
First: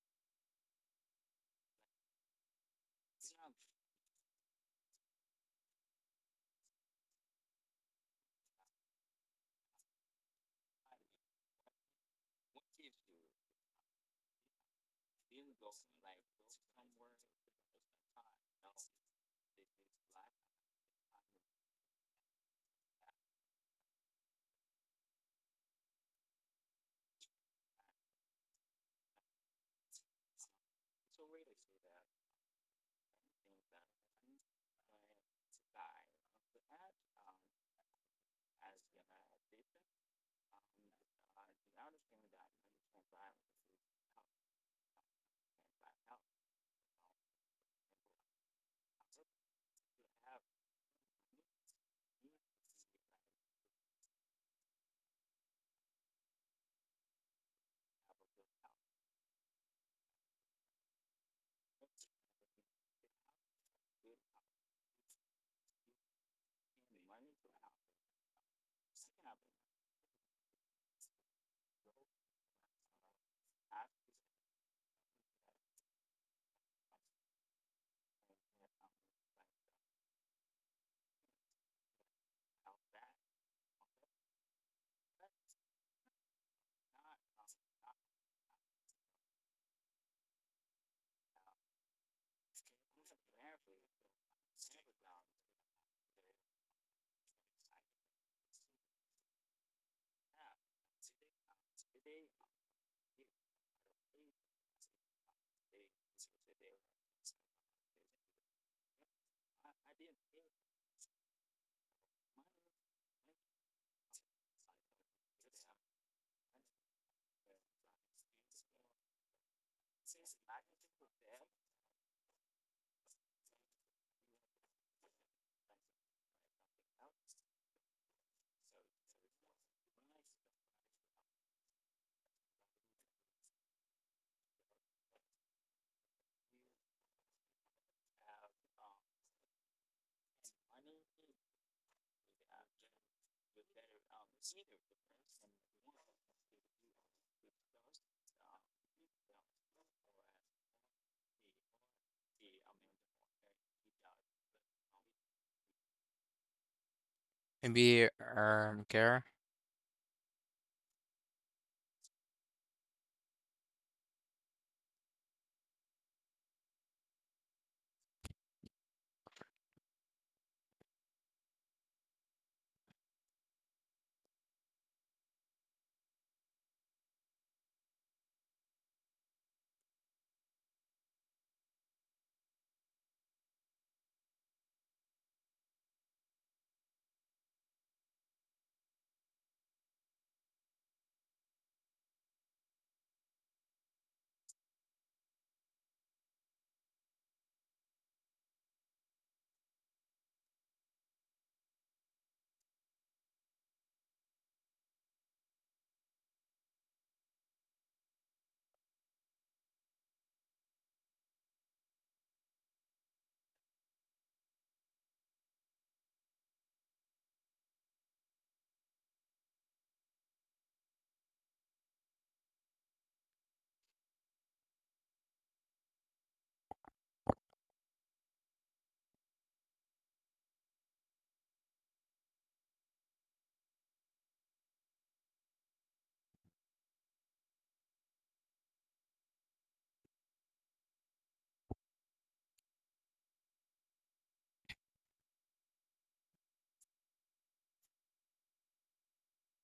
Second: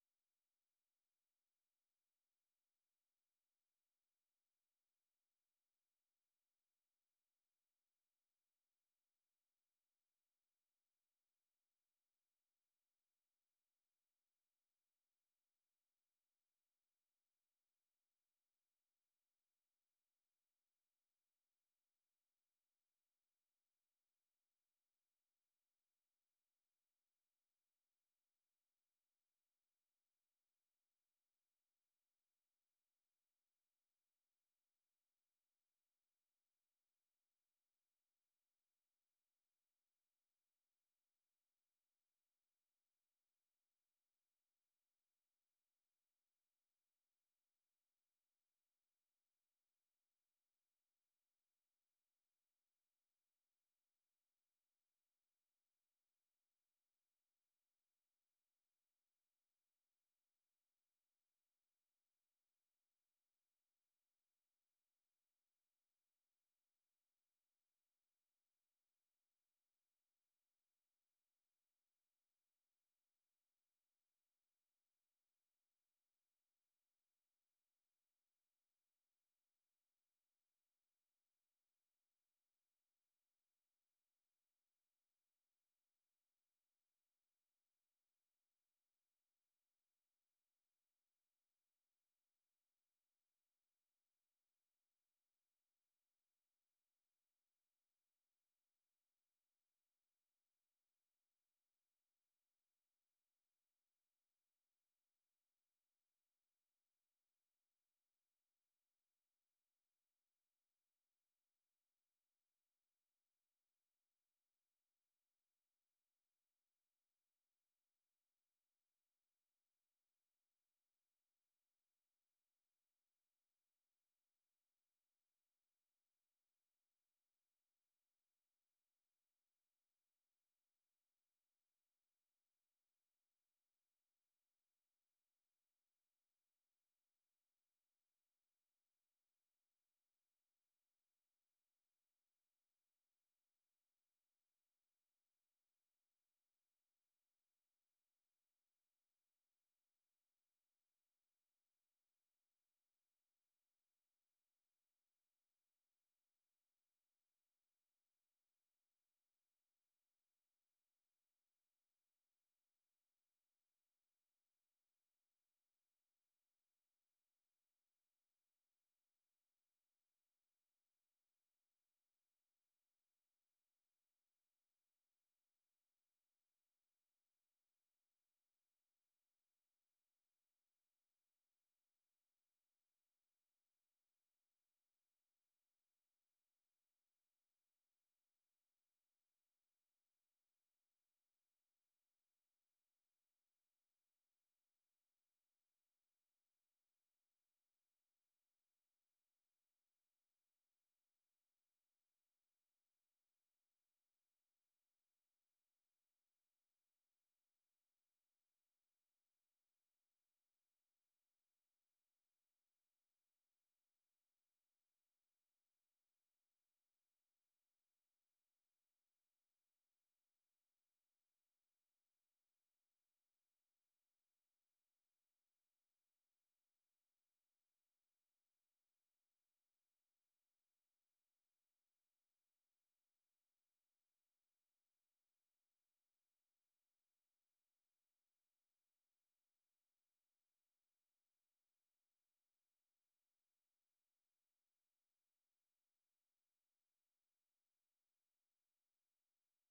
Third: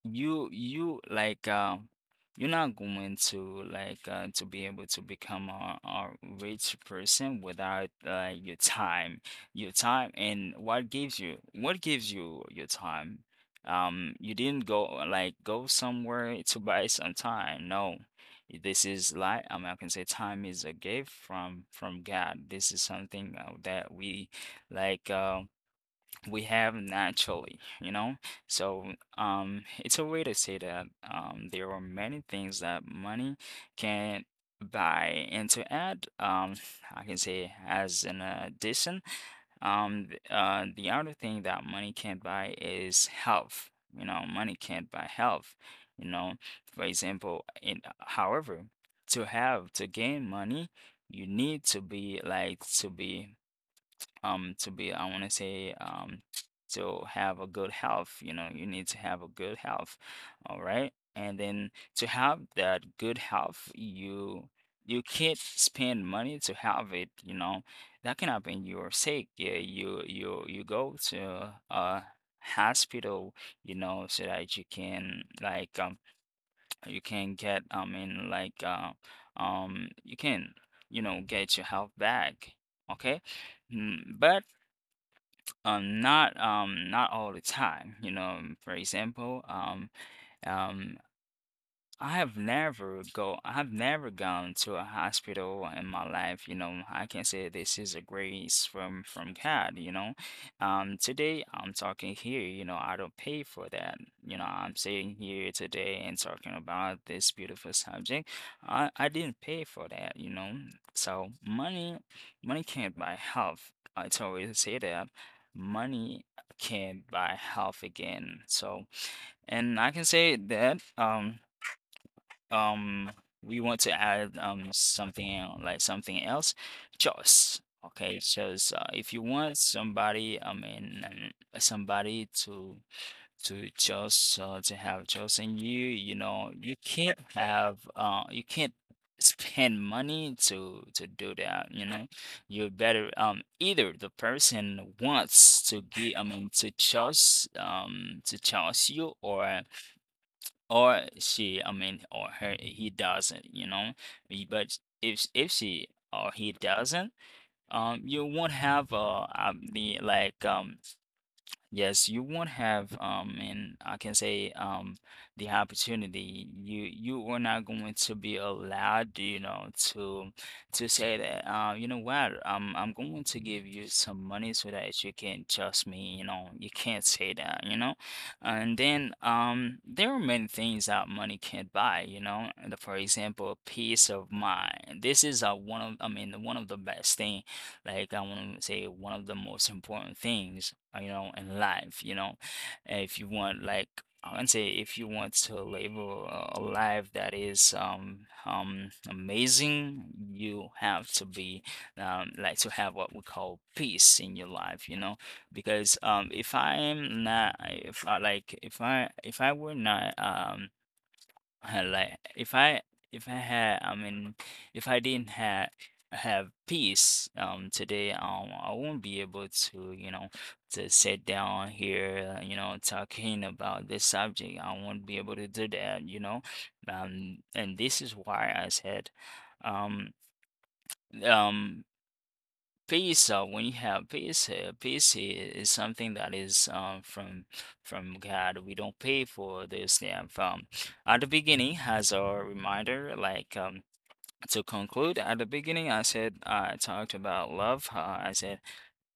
Speaker 2: you you like You're not going to, to be able to become a rich person without, your time. Your time. And what gives you, what gives you your time? You didn't go, go somewhere to buy some time. No, this is, I can say, time is a gift from God. This is something, that we, like uh, we have naturally, you know? So, it's a way to say that, there are many things that money can buy. And to add, I can say, as an addition, the other thing that money can't buy is health. You know, money can't buy health. You know, for example, in however, to have, to gain money, you need to be, like to be I want to say to have a good health, you know. You need to have a good health, all right? And then, to have that good health, you can't spend money to have it, you know. That can happen. You're sick? Yeah, you go to a hospital, you know, so that you can, you can get, you can, you know, get your health back. Okay. Mm, but not, not all the time, you know. For example, um, I have never gone to a hospital in my life, you know. I can say this is a grace from God, you know. Today I'm talking here, you know, I don't pay for that. You know, I'm sitting here today and talking about this beautiful subject. I didn't pay for that, you know. So money, money can't buy health. I always say that. Money can't buy health again. So, and I can say that, um we want to add, something something else. Choice. Okay, choice. If you want somebody, somebody to just to have choice in you, you know, you can't have, you can't spend money to do that, you know. You better, either the person wants to be, to choose, to choose you, or she, I mean or her he, doesn't, you know. But if she or he doesn't,
Speaker 1: Maybe,
Speaker 2: you won't
Speaker 1: care.
Speaker 2: have, the like yes, you won't have, and I can say, the opportunity. You are not going to be allowed, you know, to, say that, you know what, I'm going to give you some money so that you can trust me. You know, you can't say that, you know. And then, there are many things that money can't buy, you know. And for example, peace of mind. This is, one of, I mean, one of the best thing, I want to say, one of the most important things, you know, in life, you know. If you want, I can say, if you want to live a life that is, amazing, you have to be, to have what we call peace in your life, you know. Because, if I am not, if I were not, if I, if I had, I mean, if I didn't have peace, today, I won't be able to, you know, to sit down here, you know, talking about this subject. I won't be able to do that, you know. And this is why I said, um um peace. When you have peace, peace is something that is, from God. We don't pay for this. Yeah, from at the beginning, has a reminder, to conclude, at the beginning, I said, I talked about love. I said,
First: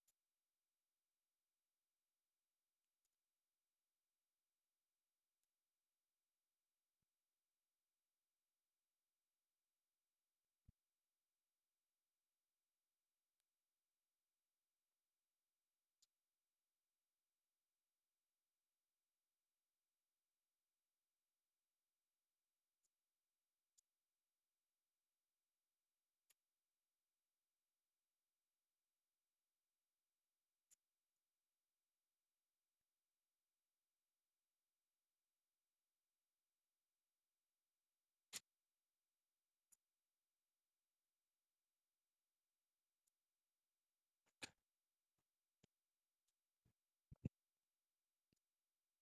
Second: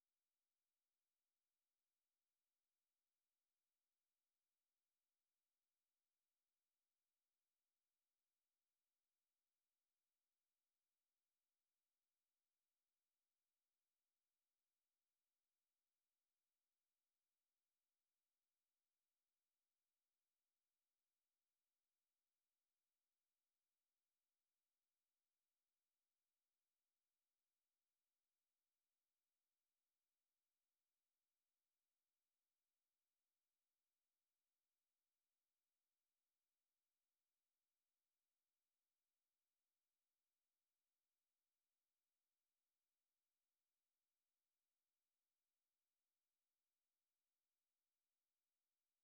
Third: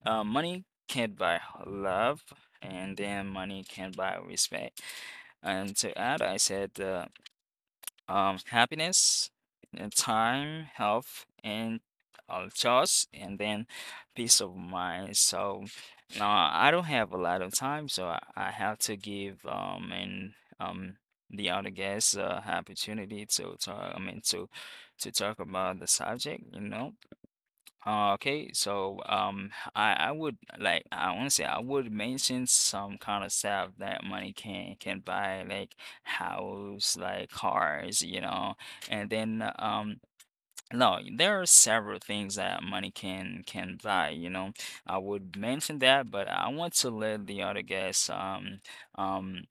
Speaker 2: money can't buy love, and then money can buy respect. And to add, I said, happiness, and time, health, and, choice, and then peace of mind. So now I don't have a lot of time, so I have to give, and um the other guests, opportunity to talk. I mean, to talk about the subject, you know. Okay, so, I would like I want to say, I would mention some kind of stuff that money can buy, like house, like cars, you know, and then, no, there are several things that money can buy, you know. I would mention that, but I want to let the other guests, um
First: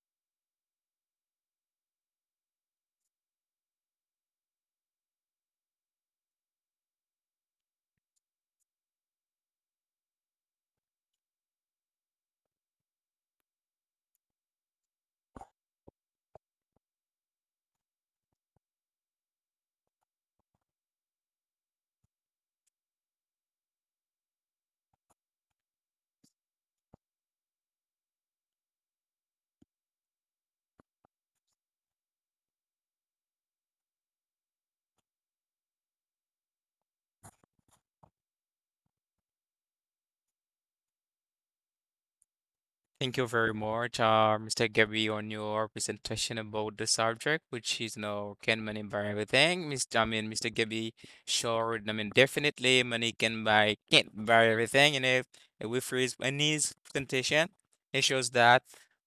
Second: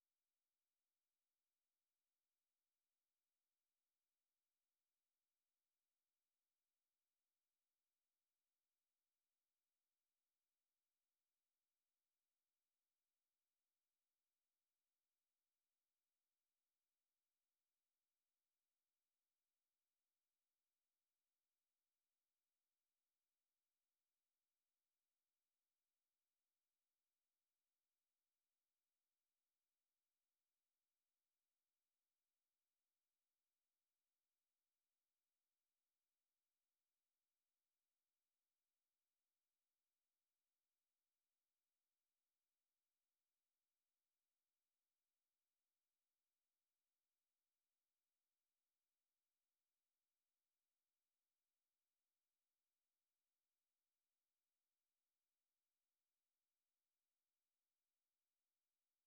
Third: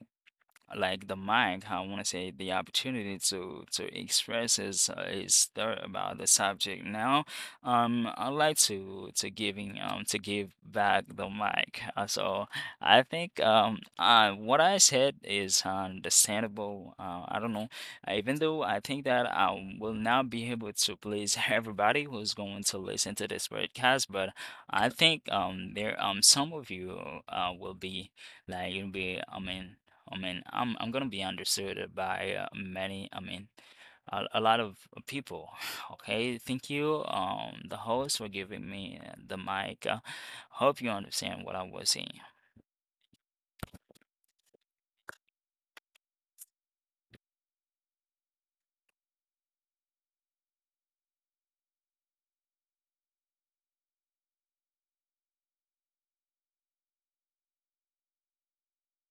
Speaker 2: the mic, I want to say, the opportunity to express his, his thought about the subject. Now, I like to giving to give back the mic. So I think, what I said is understandable. I don't know, even though I think that I will not be able to please everybody who's going to listen to this podcast, but I think, there, some of you, will be, like you'll be I mean, I'm gonna be understood by, many. I mean, a lot of people. Okay, thank you, the host for giving me, the mic. Hope you understand what I was saying.
Speaker 1: Thank you very much, Mr. Gabby, on your presentation about the subject, which is no can money buy everything. Mr. I mean, Mr. Gabby, showed, I mean, definitely money can't buy everything. And if we freeze in his presentation, it shows that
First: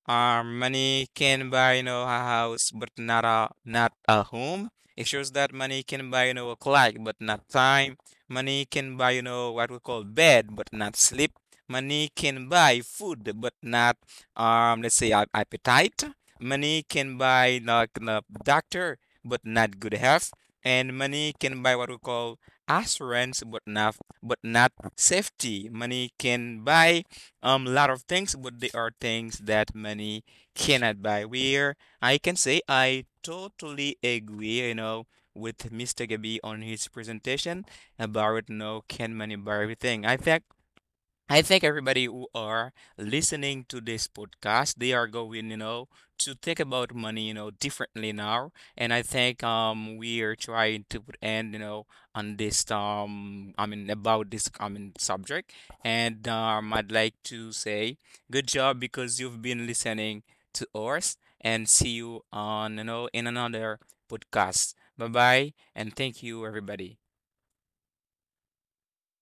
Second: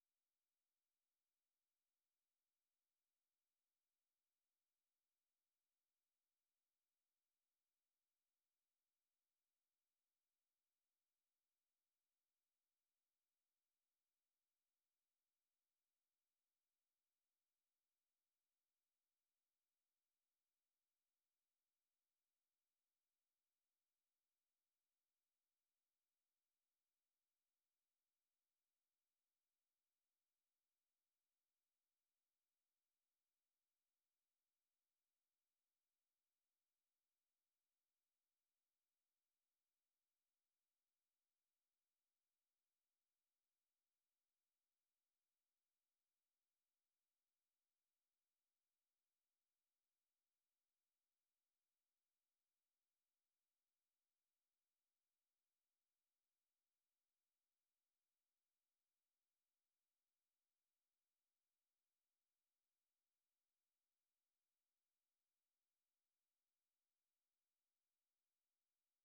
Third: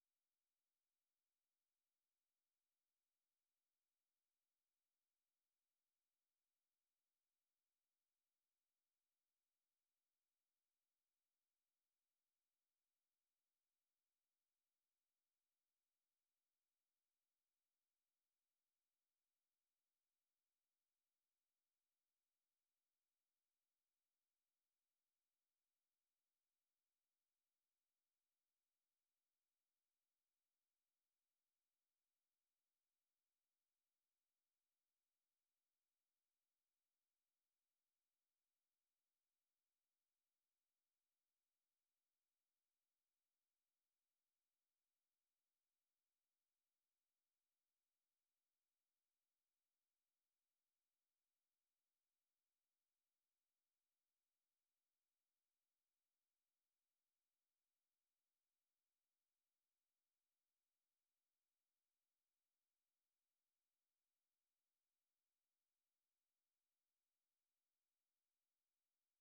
Speaker 1: money can buy you know a house, but not a not a home. It shows that money can buy you know a clock, but not time. Money can buy you know what we call bed, but not sleep. Money can buy food, but not, let's say, appetite. Money can buy like the doctor, but not good health. And money can buy what we call assurance, but not safety. Money can buy a lot of things, but there are things that money cannot buy. Where I can say I totally agree, you know, with Mr. Gabi on his presentation about, you know, can money buy everything? I think everybody who are listening to this podcast, they are going, you know, to think about money, you know, differently now. And I think we are trying to put end, you know, on this I mean about this common subject. And I'd like to say good job because you've been listening to us and see you on, you know, in another podcast. Bye bye and thank you everybody.